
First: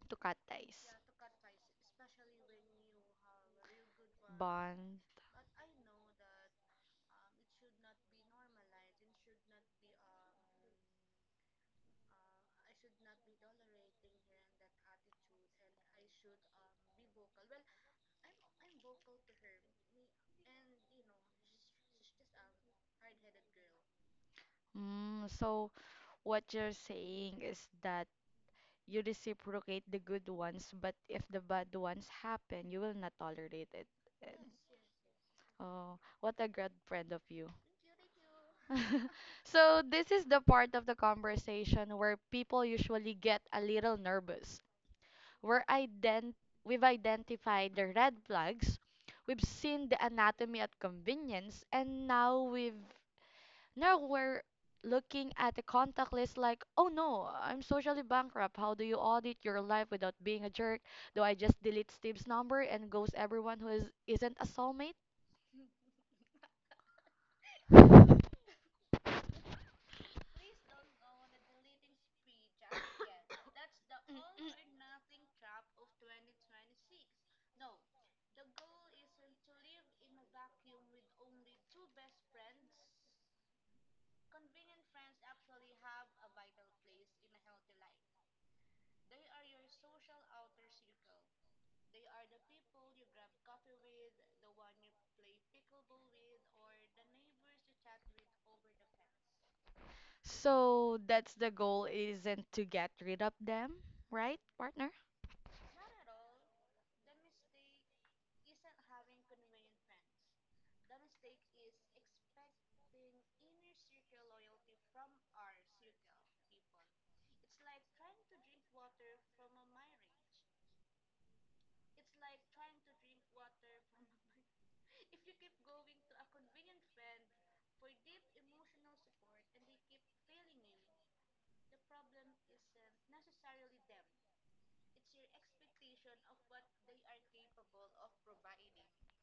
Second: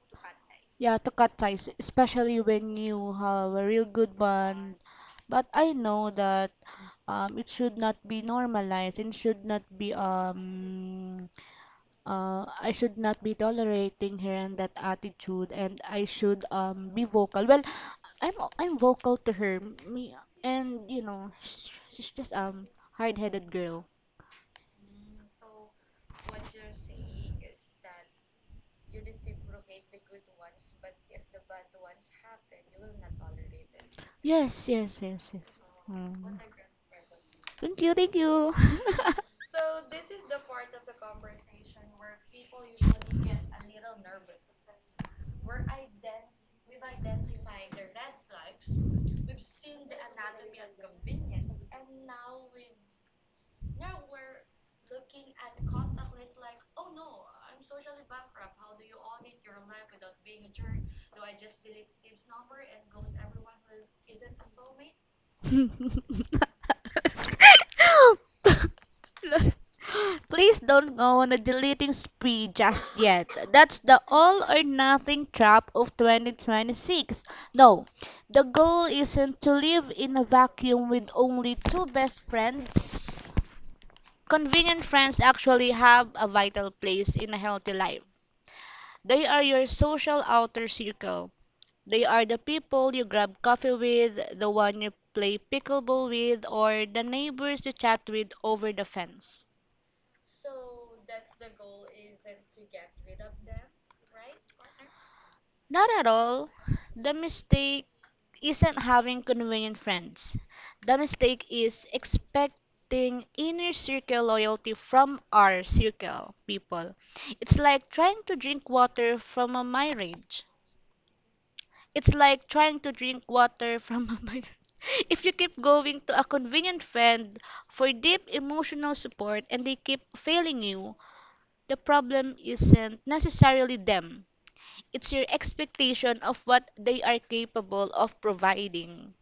A: to cut ties.
B: yeah, to cut ties, especially when you have a real good bond.
A: Bond.
B: But I know that it should not be normalized and should not be I should not be tolerating her and that attitude, and I should be vocal. Well, I'm I'm vocal to her, me, and she's just hard-headed girl.
A: Mm, so what you're saying is that you reciprocate the good ones, but if the bad ones happen, you will not tolerate it.
B: Yes, yes, yes, yes.
A: Oh, what
B: Mm.
A: a great friend of you.
B: Thank you, thank you.
A: So, this is the part of the conversation where people usually get a little nervous. Where ident We've identified the red flags, we've seen the anatomy at convenience, and now we're looking at the contact list like, oh no, I'm socially bankrupt. How do you audit your life without being a jerk? Do I just delete Steve's number and ghost everyone who isn't a soulmate?
B: Please don't go on a deleting spree just yet. That's the all or nothing trap of 2026. No, the goal isn't to live in a vacuum with only two best friends. Convenient friends actually have a vital place in a healthy life. They are your social outer circle. They are the people you grab coffee with, the one you play pickleball with, or the neighbors you chat with over the fence.
A: So that's the goal isn't to get rid of them, right, partner?
B: Not at all. The mistake isn't having convenient friends. The mistake is expecting inner circle loyalty from our circle people. It's like trying to drink water from a mirage. It's like trying to drink water from a mineral. If you keep going to a convenient friend for deep emotional support and they keep failing you, the problem isn't necessarily them. It's your expectation of what they are capable of providing.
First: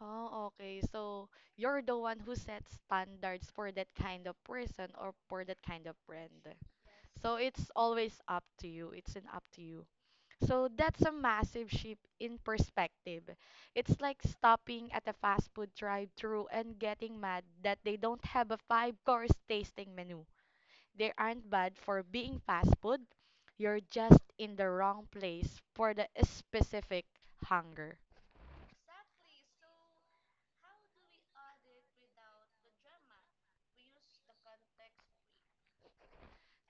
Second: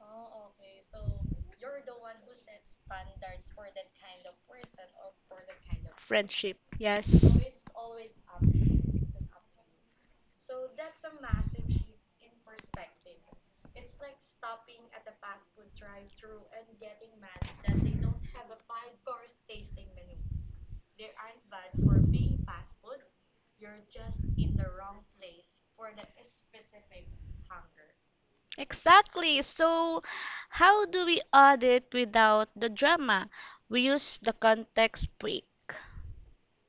A: Oh, okay. So you're the one who sets standards for that kind of person or for that kind of friend.
B: Friendship,
A: So
B: yes.
A: it's always up to you. It's an up to you. So that's a massive shift in perspective. It's like stopping at a fast food drive-through and getting mad that they don't have a five-course tasting menu. They aren't bad for being fast food. You're just in the wrong place for the specific hunger.
B: Exactly. So, how do we audit without the drama? We use the context break.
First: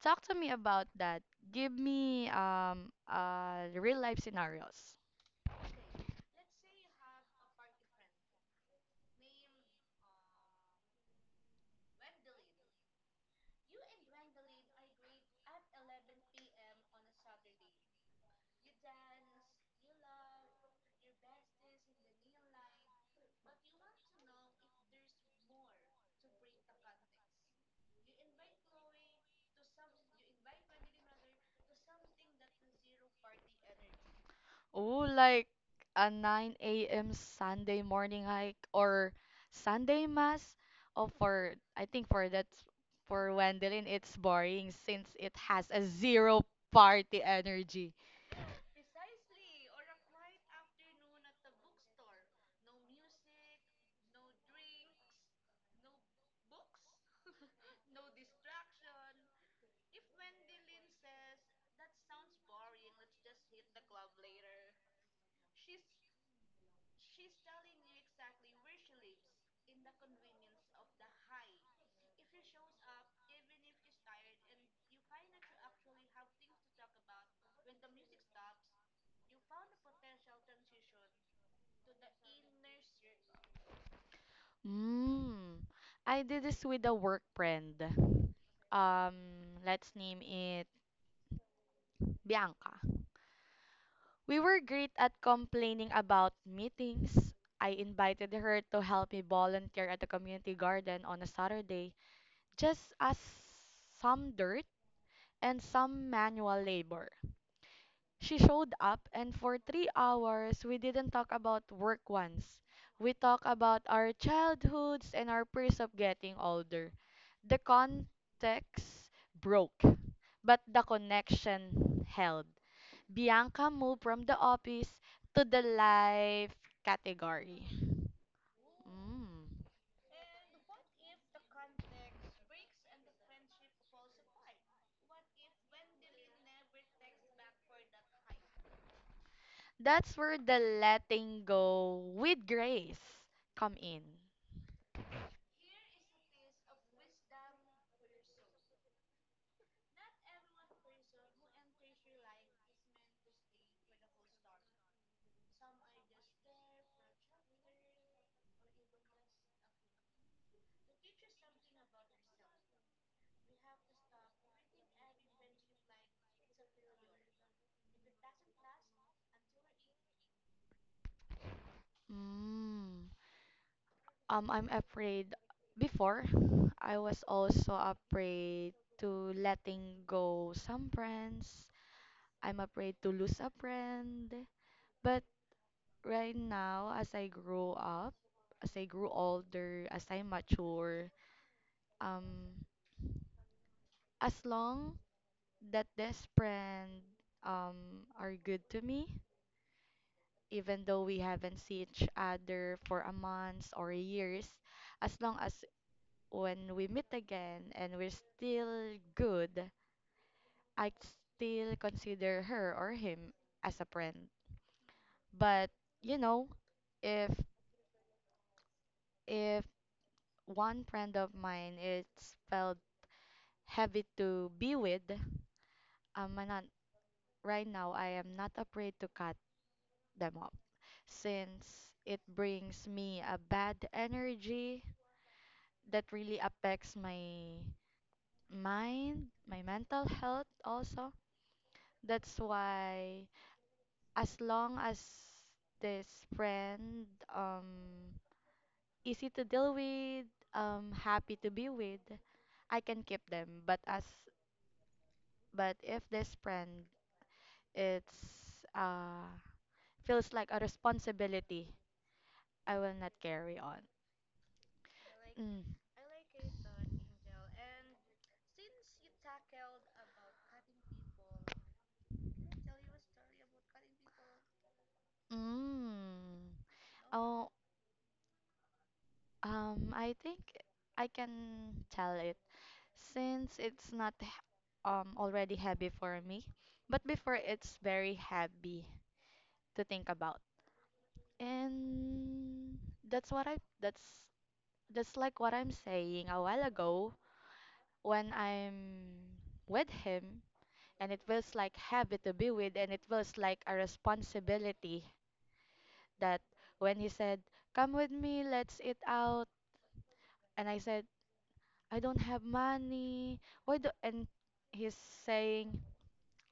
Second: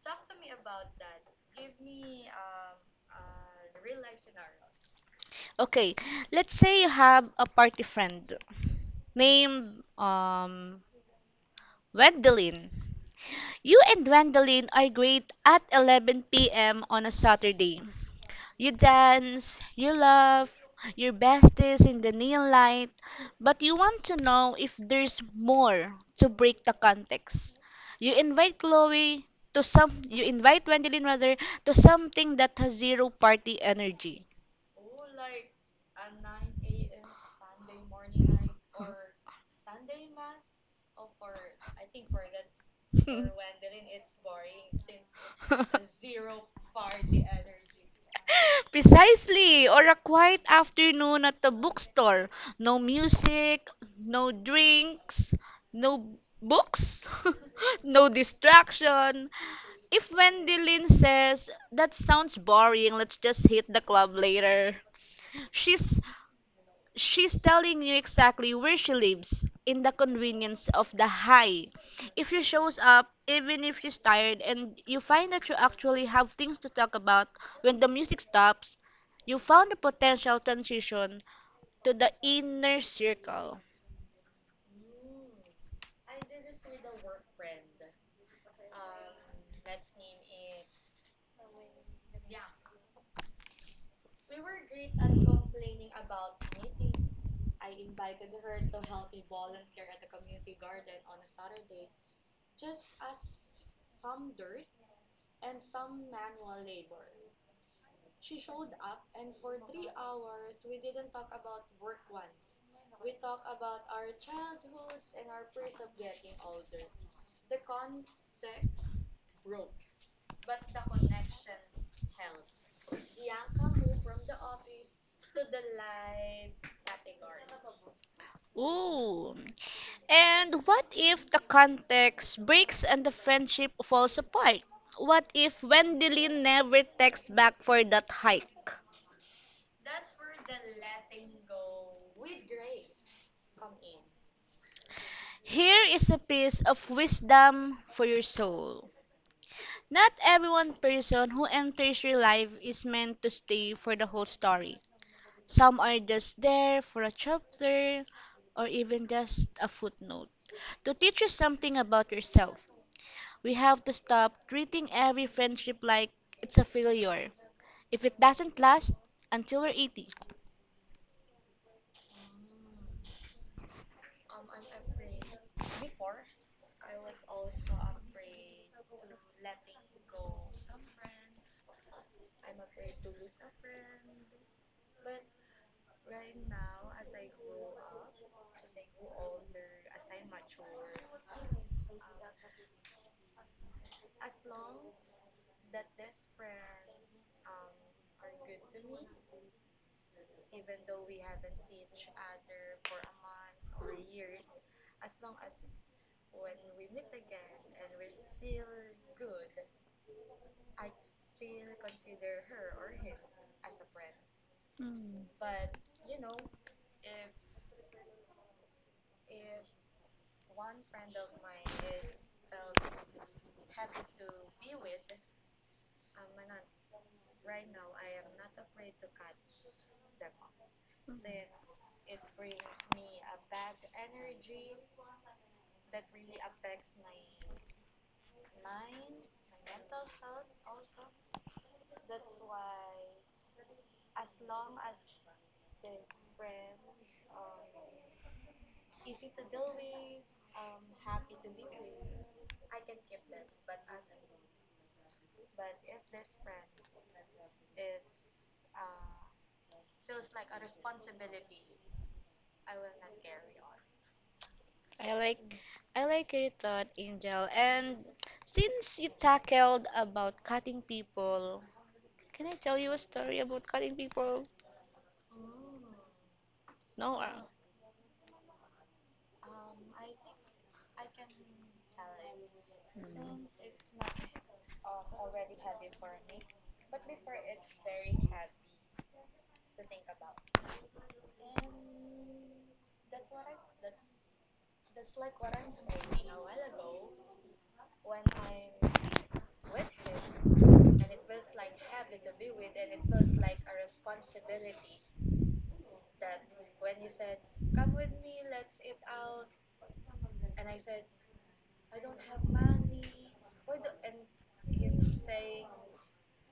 A: Talk to me about that. Give me real life scenarios.
B: Okay, let's say you have a party friend named Wendelin. You and Wendelin are great at 11 p.m. on a Saturday. You dance, you laugh, your besties in the neon light, but you want to know if there's more, to break the context. You invite Chloe you invite Wendelin rather to something that has zero party energy.
A: Oh, like a 9 a.m. Sunday morning hike or Sunday mass. Oh, for I think for that for Wendelin it's boring since it has a zero party energy.
B: Precisely, or a quiet afternoon at the bookstore. No music, no drinks, no books, no distraction. If Wendy Lynn says, "That sounds boring, let's just hit the club later," she's She's telling you exactly where she lives, in the convenience of the high. If she shows up, even if she's tired, and you find that you actually have things to talk about when the music stops, you found a potential transition to the inner circle.
A: Mm. I did this with a work friend. Um, let's name it Bianca. We were great at complaining about meetings. I invited her to help me volunteer at the community garden on a Saturday, just as some dirt and some manual labor. She showed up, and for 3 hours, we didn't talk about work once. We talked about our childhoods and our fears of getting older. The context broke, but the connection held. Bianca moved from the office to the life category.
B: Ooh.
A: Mm.
B: And what if the context breaks and the friendship falls apart? What if Wendelin never texts back for that hike?
A: That's where the letting go with grace come in.
B: Here is a piece of wisdom for your soul. Not every one person who enters your life is meant to stay for the whole story. Some are just there for a chapter, or even just a footnote. To teach you something about yourself, we have to stop treating every friendship like it's a failure if it doesn't last until we're 80.
A: Mm. I'm afraid before I was also afraid to letting go some friends. I'm afraid to lose a friend. But right now, as I grow up, as I grew older, as I mature, um, as long that this friend are good to me, even though we haven't seen each other for a month or years, as long as when we meet again and we're still good, I still consider her or him as a friend. But you know, if if one friend of mine it's felt heavy to be with, um, I'm not, right now I am not afraid to cut them off since it brings me a bad energy that really affects my mind, my mental health also. That's why as long as this friend um easy to deal with, happy to be with, I can keep them. But if this friend it's feels like a responsibility, I will not carry on.
B: I like
A: Mm.
B: I like your thought, Angel. And since you tackled about cutting people, can I tell you a story about cutting people?
A: Mm.
B: No.
A: Oh, um, I think I can tell it since it's not h- already heavy for me, but before it's very heavy to think about. And that's what I that's like what I'm saying a while ago, when I'm with him and it feels like heavy to be with and it feels like a responsibility, that when he said, "Come with me, let's eat out." And I said, I don't have money. Why do and he's saying,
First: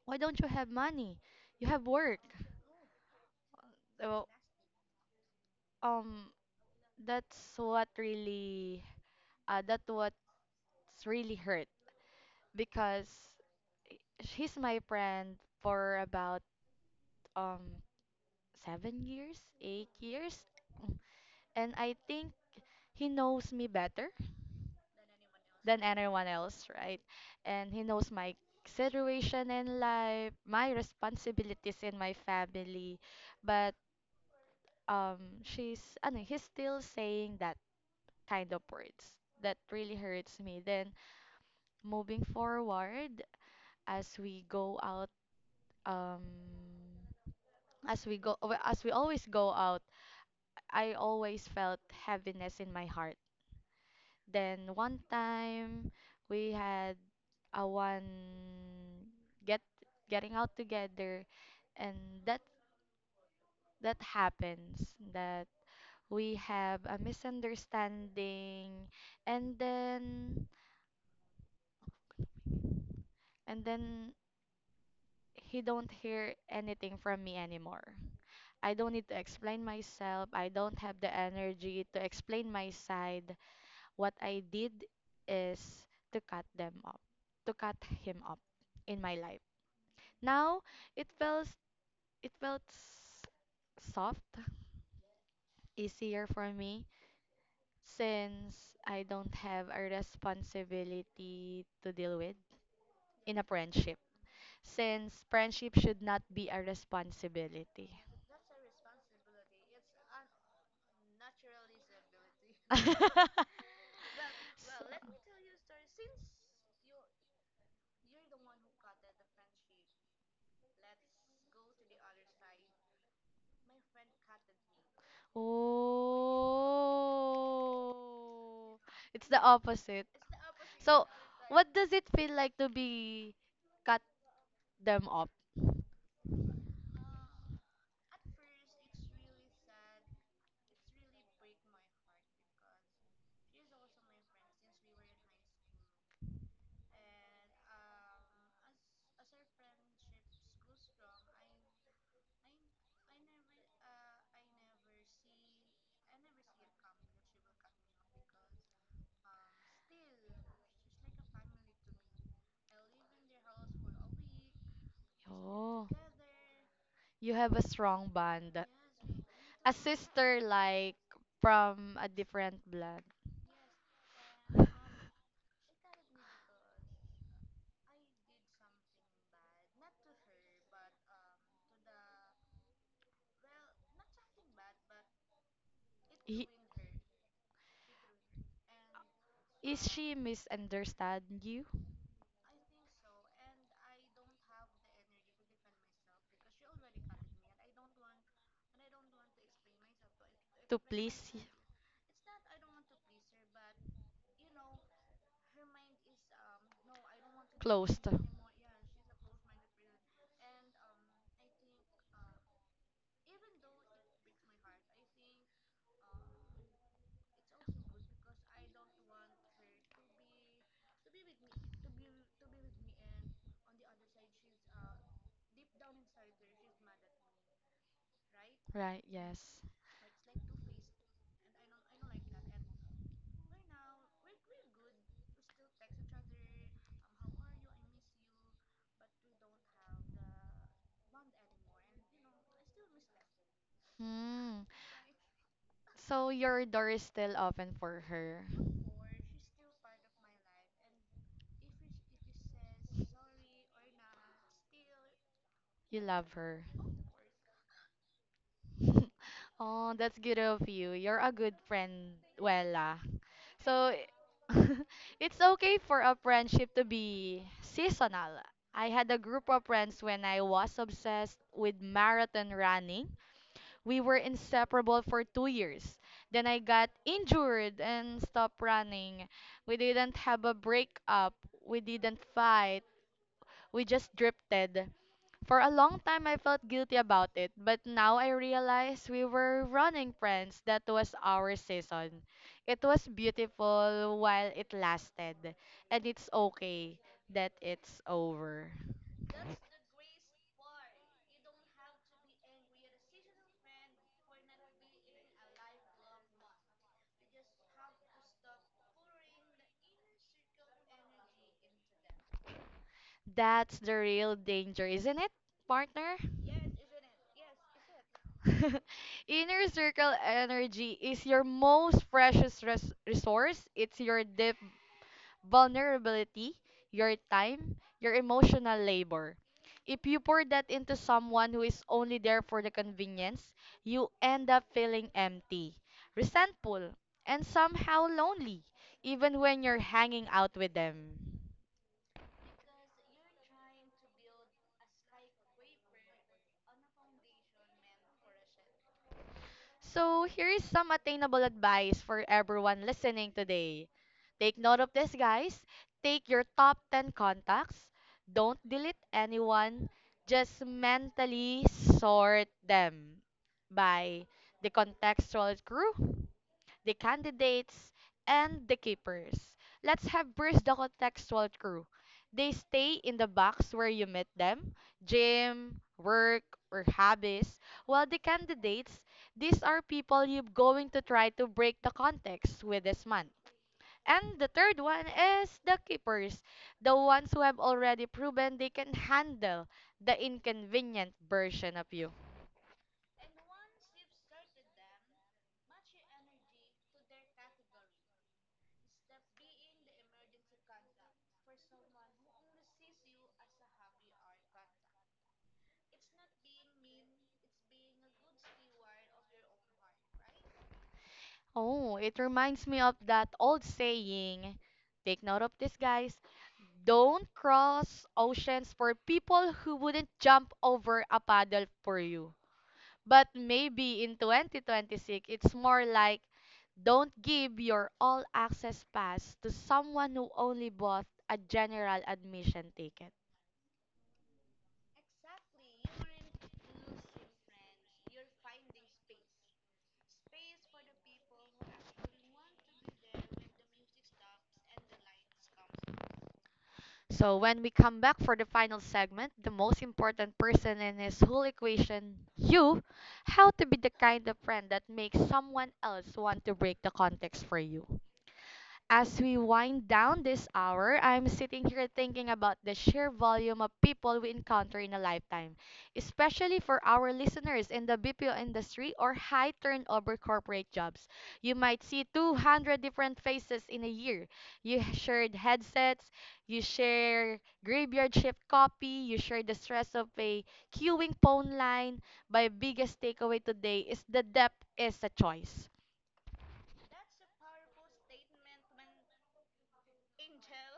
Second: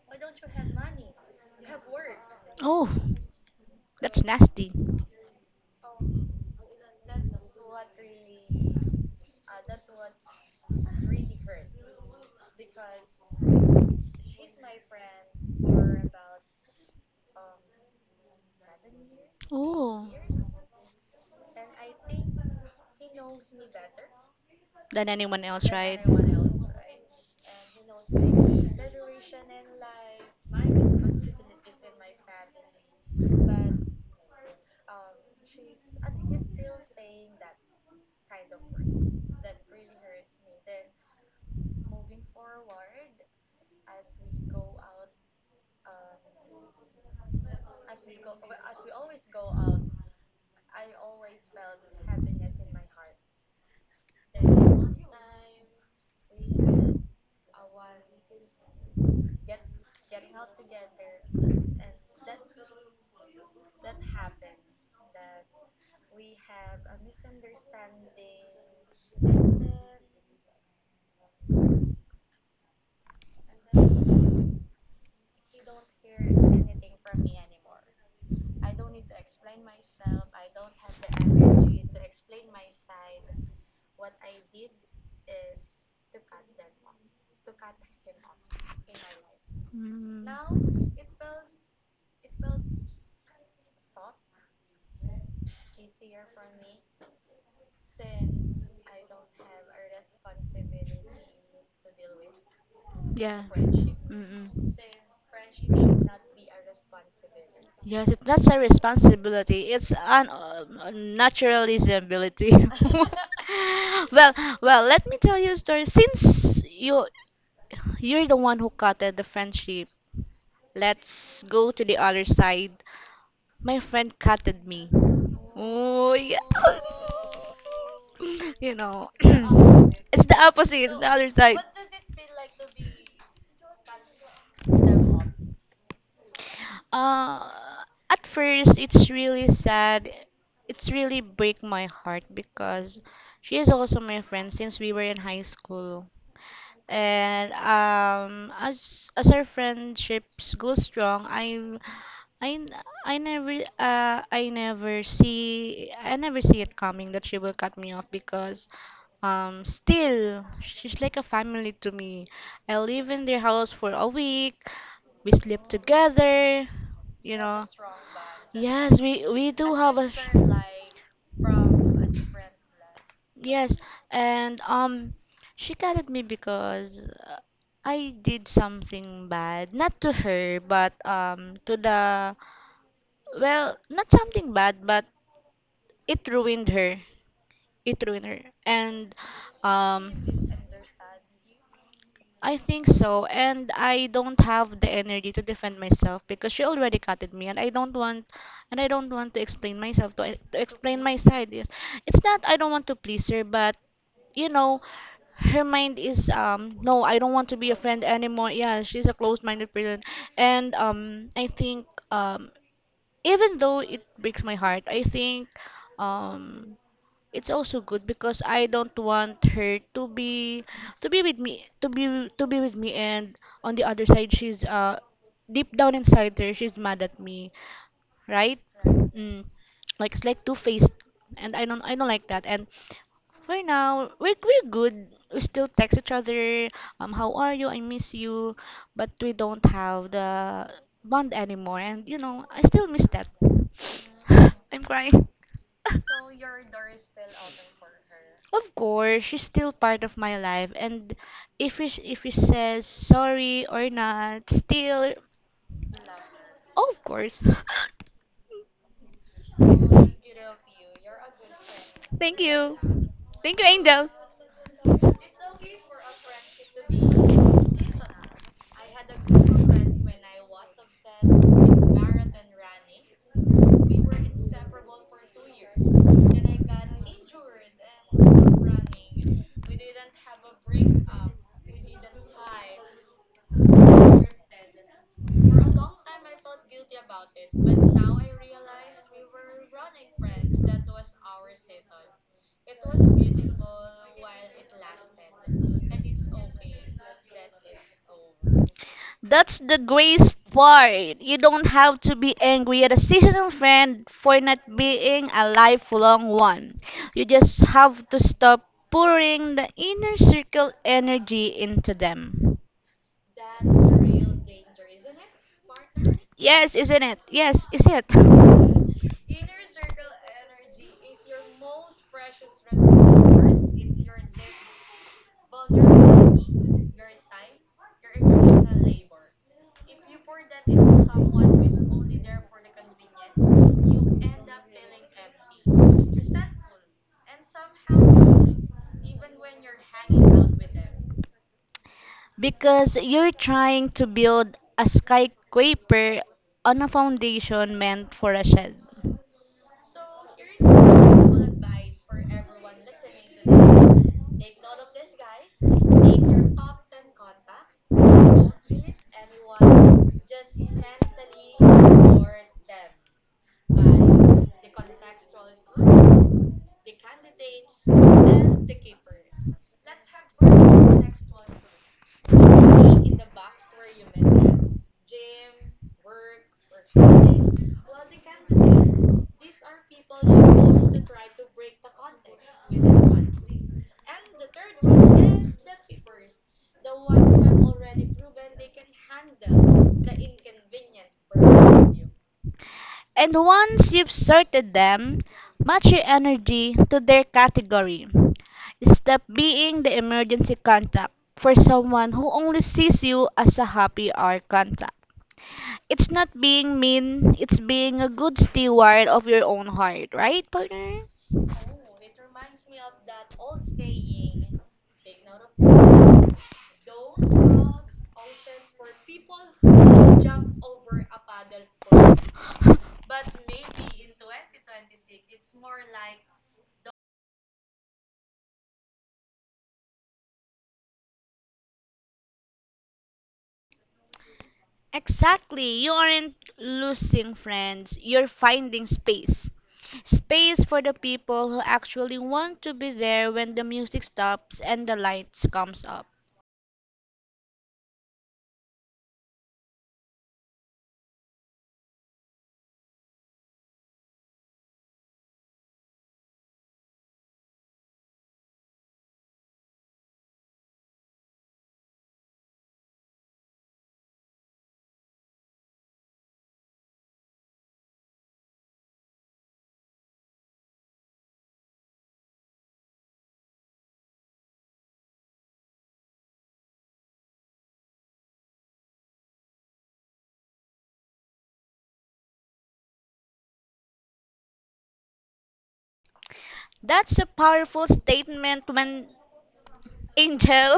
A: why don't you have money? You have work.
B: Oh, that's
A: So
B: nasty.
A: um that's what really that what's really hurt because he's my friend for about um 7 years, eight
B: Oh.
A: years, and I think he knows me better
B: Than anyone else,
A: than
B: right?
A: anyone else, right? And he knows my situation in life, my responsibilities in my family. But he's still saying that kind of words that really hurts me. Then moving forward, as we go out, um, as we go, as we always go out, I always felt heaviness in my heart. Then one time we had a one get getting out together, and that that happens that we have a misunderstanding, and then he don't hear anything from me anymore. I don't need to explain myself. I don't have the energy to explain my side. What I did is to cut them up, to cut him up in my life.
B: Mm.
A: Now it felt it felt s- soft, easier for me since I don't have a responsibility to deal with in a
B: Yeah.
A: friendship.
B: Mm-mm.
A: Since friendship should not be a responsibility.
B: Yes, it's not a responsibility. It's an naturalizability. well, well,
A: So—
B: let me tell you a story. Since you're the one who cutted the friendship, let's go to the other side. My friend cutted me. Oh, yeah. You
A: Oh,
B: know,
A: it's the opposite.
B: it's the opposite,
A: So,
B: the other side.
A: what does it feel like to be cut them off?
B: Uh, at first, it's really sad. It's really break my heart because she is also my friend since we were in high school. And as our friendships go strong, I n- I never I never see it coming that she will cut me off, because still she's like a family to me. I live in their house for a week. We sleep
A: Oh,
B: together,
A: you
B: you
A: have a
B: know.
A: strong bond.
B: Yes, we
A: A
B: do have a
A: sister like from a different blood.
B: yes, and she gutted me because I did something bad. Not to her, but to the, well, not something bad, but it
A: He,
B: ruined her. It ruined her. And
A: is she
B: um
A: misunderstand you
B: I think so. And I don't have the energy to defend myself because she already cutted me and I don't want, and I don't want to explain myself to
A: to
B: explain my
A: please y-
B: side. Yes. It's not I don't want to please her, but you know, her mind is, no, I don't want to be a friend
A: closed?
B: anymore. Yeah, she's a closed-minded person. And I think, um even though it breaks my heart, I think um it's also good because I don't want her to be, to be with me to be with me, and on the other side she's deep down inside her she's mad at me, right.
A: Right,
B: Mm.
A: yes.
B: Like it's like two-faced, and I don't like that, and for now we're good, we still text each other. How are you? I miss you. But we don't have the bond anymore, and you know I still miss that.
A: Hmm.
B: I'm crying.
A: So your door is still open for her.
B: Of course, she's still part of my life, and if he says sorry or not, still,
A: You love her.
B: of course.
A: Oh, that's good of you. You're a good friend,
B: Thank you.
A: Wella.
B: Thank you,
A: So
B: Angel.
A: it's okay for a friendship to be seasonal. I had a group of friends when I was obsessed with marathon running. We were inseparable for 2 years. Then I got injured and stopped running. We didn't have a breakup. We didn't fight. We just drifted. For a long time, I felt guilty about it, but now I realize we were running friends. That was our season. It was beautiful while it lasted, and it's okay that it's over.
B: That's the grace part. You don't have to be angry at a seasonal friend for not being a lifelong one. You just have to stop pouring the inner circle energy into them.
A: That's the real danger, isn't it, partner?
B: Yes, isn't it? Yes, is it?
A: Inner circle energy is your most precious resource. It's your deep vulnerability, your time, your emotional labor. If you pour that into someone who is only there for the convenience, you end up feeling empty, resentful, and somehow lonely, even when you're hanging out with them.
B: Because you're trying to build a skyscraper on a foundation meant for a shed.
A: So, here is some attainable advice for everyone listening today. Take note of this, guys. Take your top 10 contacts. Don't delete anyone. Just mentally sort them by the contextual crew, the candidates, and the keepers. Let's have first the contextual crew. They stay in the box where you met them, gym, work, or hobbies. While the candidates, these are people you're going to try to break the context with this month. And the third one is the keepers, the ones who have already proven they can handle the inconvenient version of you.
B: And once you've sorted them, match your energy to their category. Stop being the emergency contact for someone who only sees you as a happy hour contact. It's not being mean, it's being a good steward of your own heart, right, partner?
A: Oh, it reminds me of that old saying. Take note of this, guys. Don't cross oceans for people who wouldn't jump over a paddle for you. But maybe in 2026, it's more like don't give your all access pass to someone who only bought a general admission ticket.
B: Exactly. You aren't losing friends, you're finding space. Space for the people who actually want to be there when the music stops and the lights comes up.
A: So when we come back for the final segment, the most important person in this whole equation, you, how to be the kind of friend that makes someone else want to break the context for you. As we wind down this hour, I'm sitting here thinking about the sheer volume of people we encounter in a lifetime, especially for our listeners in the BPO industry or high turnover corporate jobs. You might see 200 different faces in a year. Shared headsets, you share graveyard shift copy, you share the stress of a queuing phone line. My biggest takeaway today is the depth is a choice.
B: That's a powerful statement when Angel.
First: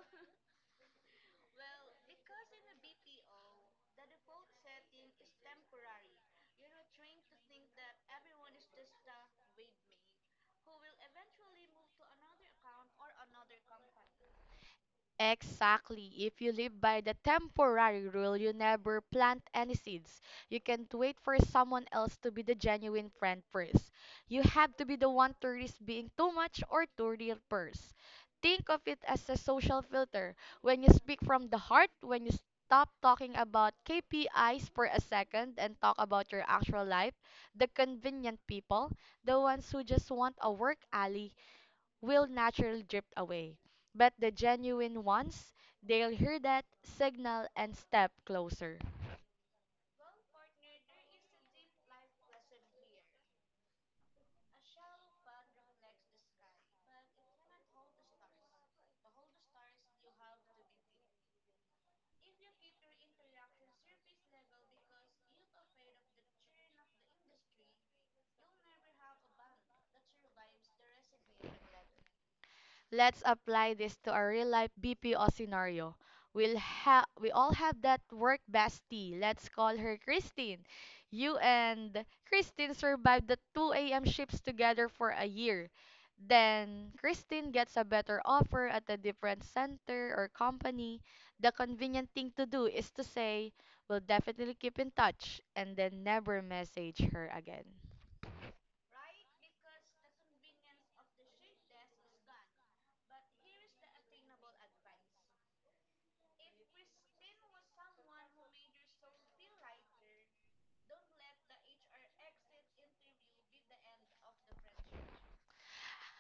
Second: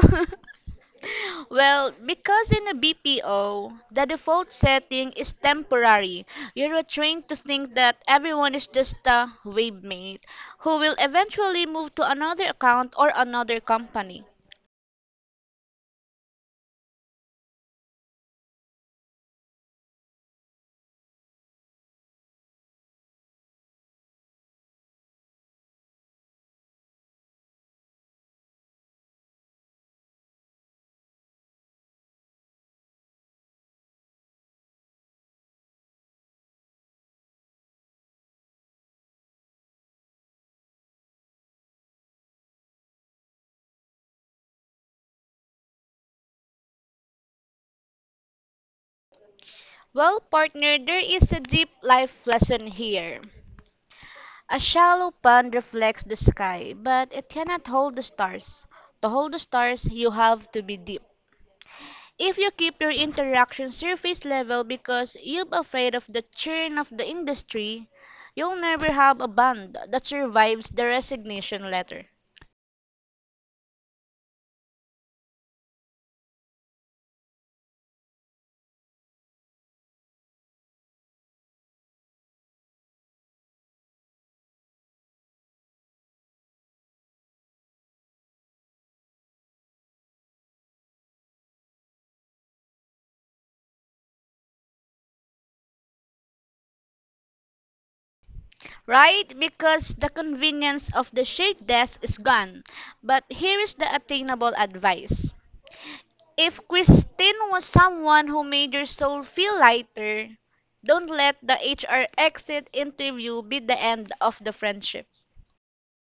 B: Well, because in a BPO, the default setting is temporary. You're trained to think that everyone is just a wave mate who will eventually move to another account or another company.
A: Exactly. If you live by the temporary rule, you never plant any seeds. You can't wait for someone else to be the genuine friend first. You have to be the one to risk being too much or too real first. Think of it as a social filter. When you speak from the heart, when you stop talking about KPIs for a second and talk about your actual life, the convenient people, the ones who just want a work alley will naturally drift away. But the genuine ones, they'll hear that signal and step closer.
B: Well, partner, there is a deep life lesson here. A shallow pond reflects the sky, but it cannot hold the stars. To hold the stars, you have to be deep. If you keep your interaction surface level because you're afraid of the churn of the industry, you'll never have a bond that survives the resignation letter.
A: Let's apply this to our real life BPO scenario. We all have that work bestie. Let's call her Christine. You and Christine survived the 2 a.m. shifts together for a year. Then Christine gets a better offer at a different center or company. The convenient thing to do is to say, we'll definitely keep in touch and then never message her again.
B: Right? Because the convenience of the shared desk is gone. But here is the attainable advice. If Christine was someone who made your soul feel lighter, don't let the HR exit interview be the end of the friendship.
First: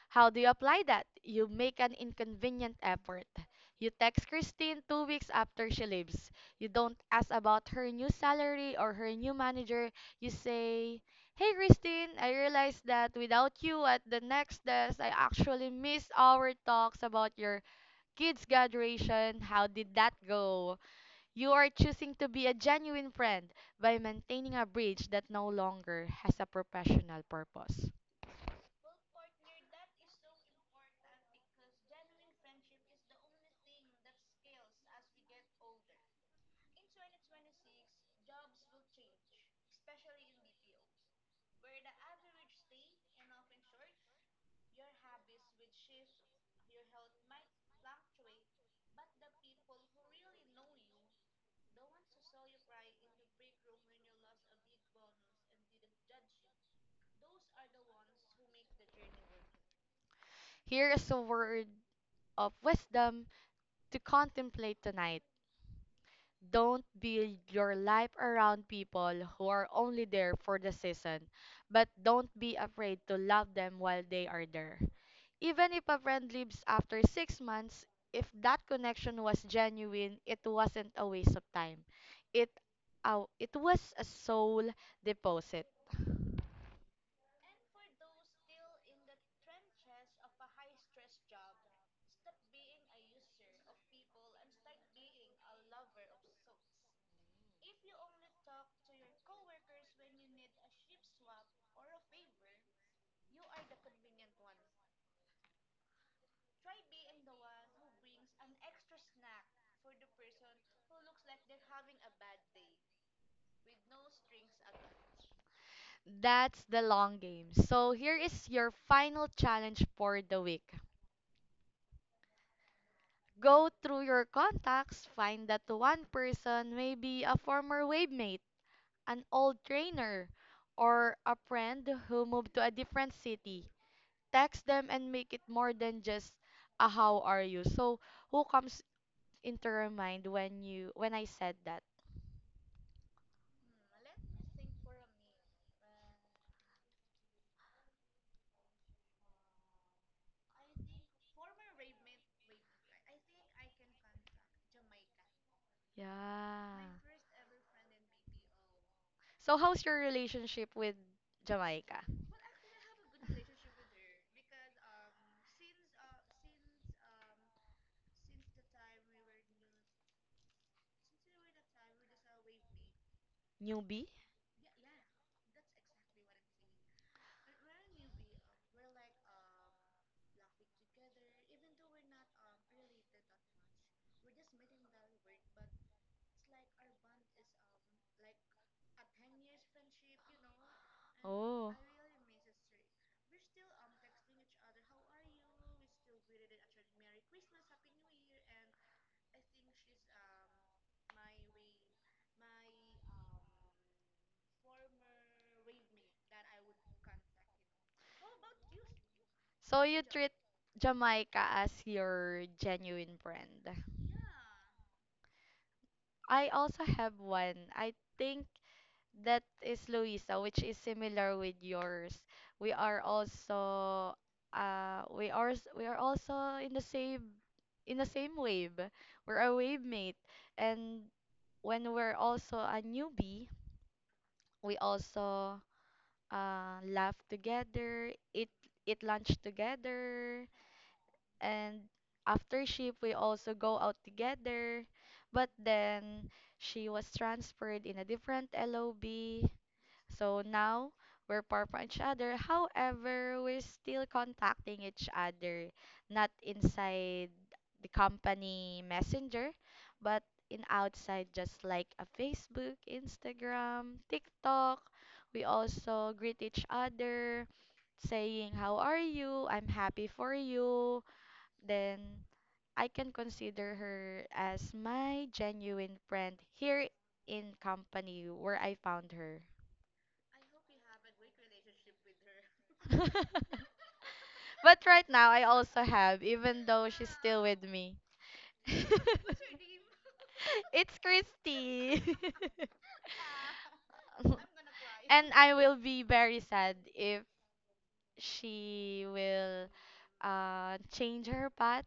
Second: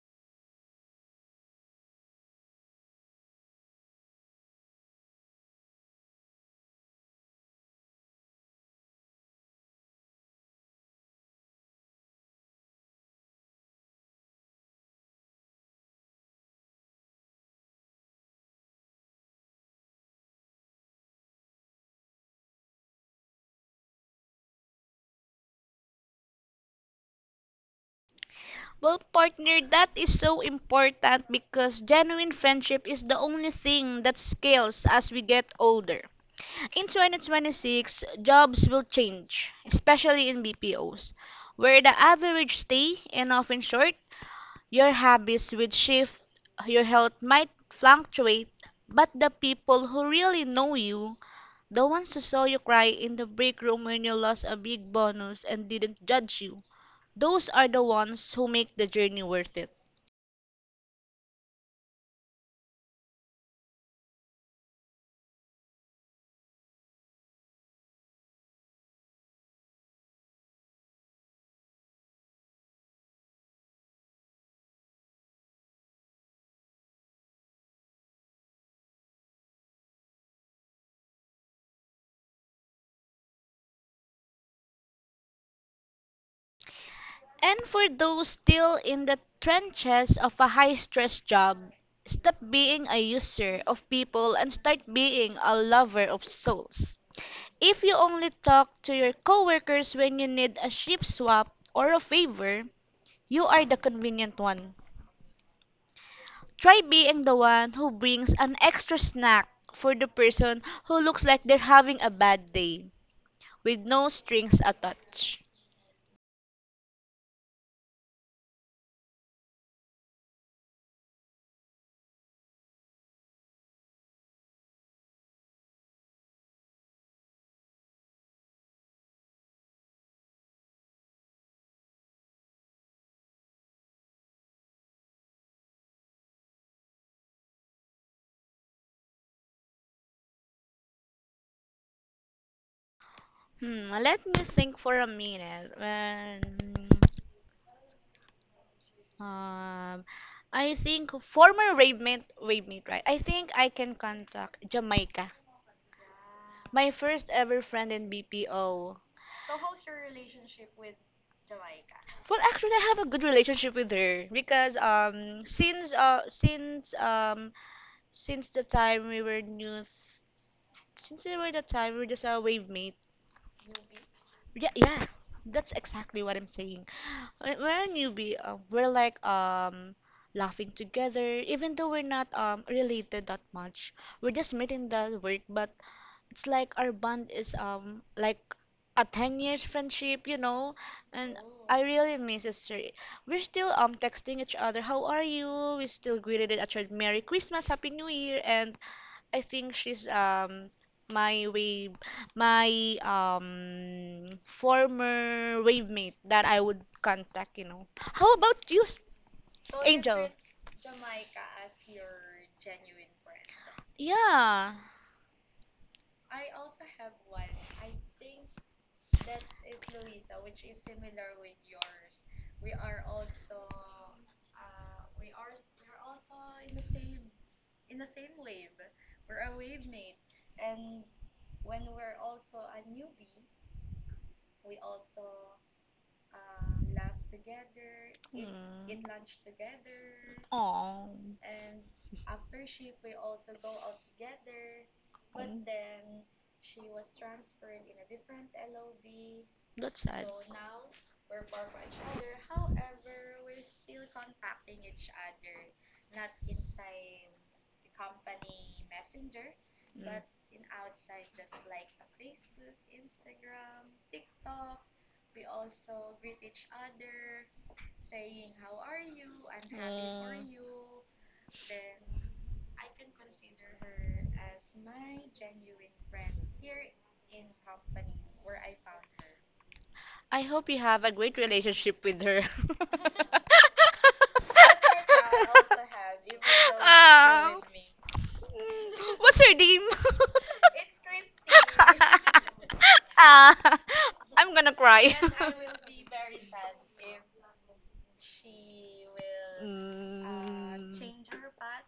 A: How do you apply that? You make an inconvenient effort. You text Christine 2 weeks after she leaves. You don't ask about her new salary or her new manager. You say, Hey Christine, I realized that without you at the next desk, I actually missed our talks about your kids' graduation. How did that go? You are choosing to be a genuine friend by maintaining a bridge that no longer has a professional purpose.
B: Well, partner, that is so important because genuine friendship is the only thing that scales as we get older. In 2026, jobs will change, especially in BPOs, where the average stay and often short, your habits would shift, your health might fluctuate, but the people who really know you, the ones who saw you cry in the break room when you lost a big bonus and didn't judge you, those are the ones who make the journey worth it.
A: Here is a word of wisdom to contemplate tonight. Don't build your life around people who are only there for the season, but don't be afraid to love them while they are there. Even if a friend leaves after 6 months, if that connection was genuine, it wasn't a waste of time. It, it was a soul deposit.
B: And for those still in the trenches of a high stress job, stop being a user of people and start being a lover of souls. If you only talk to your coworkers when you need a shift swap or a favor, you are the convenient one. Try being the one who brings an extra snack for the person who looks like they're having a bad day, with no strings attached.
A: That's the long game. So here is your final challenge for the week. Go through your contacts, find that one person may be a former wave mate, an old trainer, or a friend who moved to a different city. Text them and make it more than just a how are you. So, who comes into your mind when I said that?
B: Hmm, let me think for a minute. Um, I think former rave mate, right? I think I can contact Jamaica,
A: Yeah.
B: my first ever friend in BPO.
A: So, how's your relationship with Jamaica?
B: Well, actually, I have a good relationship with her because since since since the time we were new, since we were the time we were just a wave mate.
A: Newbie?
B: Yeah, that's exactly what I'm saying. When we're a newbie. We're like laughing together, even though we're not related that much. We're just meeting the work, but it's like our bond is like a 10 years friendship, you know. And
A: Oh.
B: I really miss it, sir. We're still texting each other. How are you? We still greeted each other. Merry Christmas, Happy New Year, and I think she's my wave, my former wave mate that I would contact, you know. How about you,
A: So you
B: Angel?
A: treat Jamaica as your genuine brand.
B: Yeah.
A: I also have one. I think that is Luisa, which is similar with yours. We are also we are also in the same in the same wave. We're a wave mate. And when we're also a newbie, we also laugh together,
B: Mm.
A: eat lunch together,
B: Oh,
A: and after shift we also go out together, but then she was transferred in a different LOB.
B: that's sad.
A: So
B: Do.
A: now we're far from each other, however we're still contacting each other, not inside the company messenger,
B: Mm.
A: but in outside, just like a Facebook, Instagram, TikTok. We also greet each other, saying how are you, I'm happy for
B: Mm.
A: you. Then I can consider her as my genuine friend here in company where I found her.
B: I hope you have a great relationship with her. But.
A: But right now, I also have, even though she's still
B: Ah.
A: with me.
B: What's her name?
A: It's Christy.
B: Ah, I'm gonna cry.
A: And I will be very sad if she will,
B: Mm,
A: change her path.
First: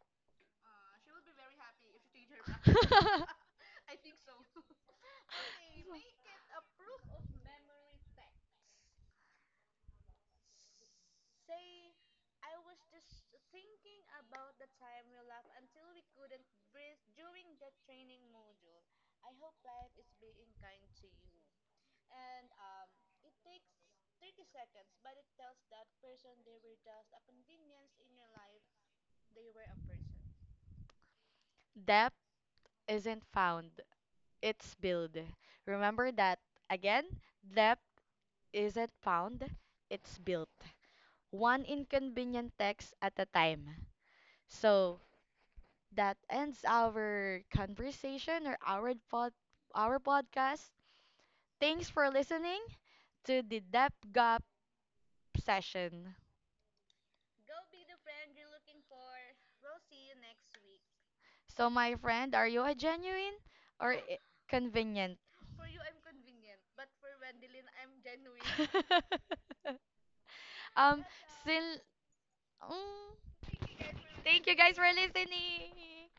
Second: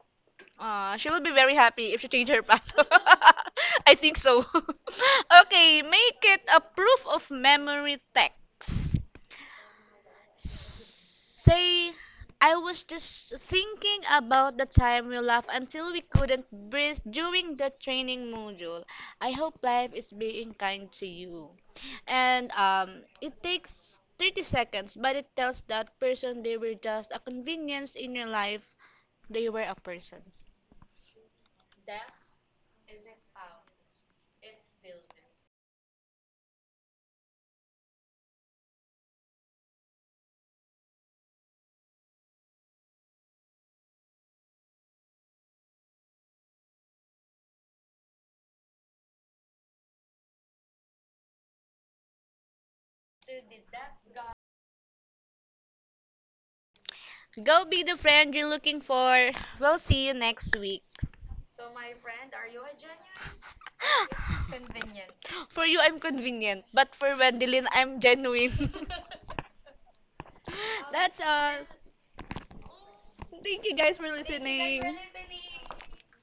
B: she will be very happy if she change her path. I think so. Okay, make it a proof of memory text. Say, I was just thinking about the time we laughed until we couldn't breathe during the training module. I hope life is being kind to you. And it takes 30 seconds, but it tells that person they were just a convenience in your life. They were a person.
A: Depth isn't found, it's built. Remember that. Again, depth isn't found, it's built. One inconvenient text at a time. So that ends our conversation or our pod, our podcast. Thanks for listening to the Depth Gap session.
B: Go be the friend you're looking for. We'll see you next week.
A: So, my friend, are you a genuine or convenient?
B: For you, I'm convenient, but for Wendelin, I'm genuine.
A: um,
B: That's all.
A: still. Mm.
B: Thank you guys for
A: Thank you guys
B: listening.
A: for listening.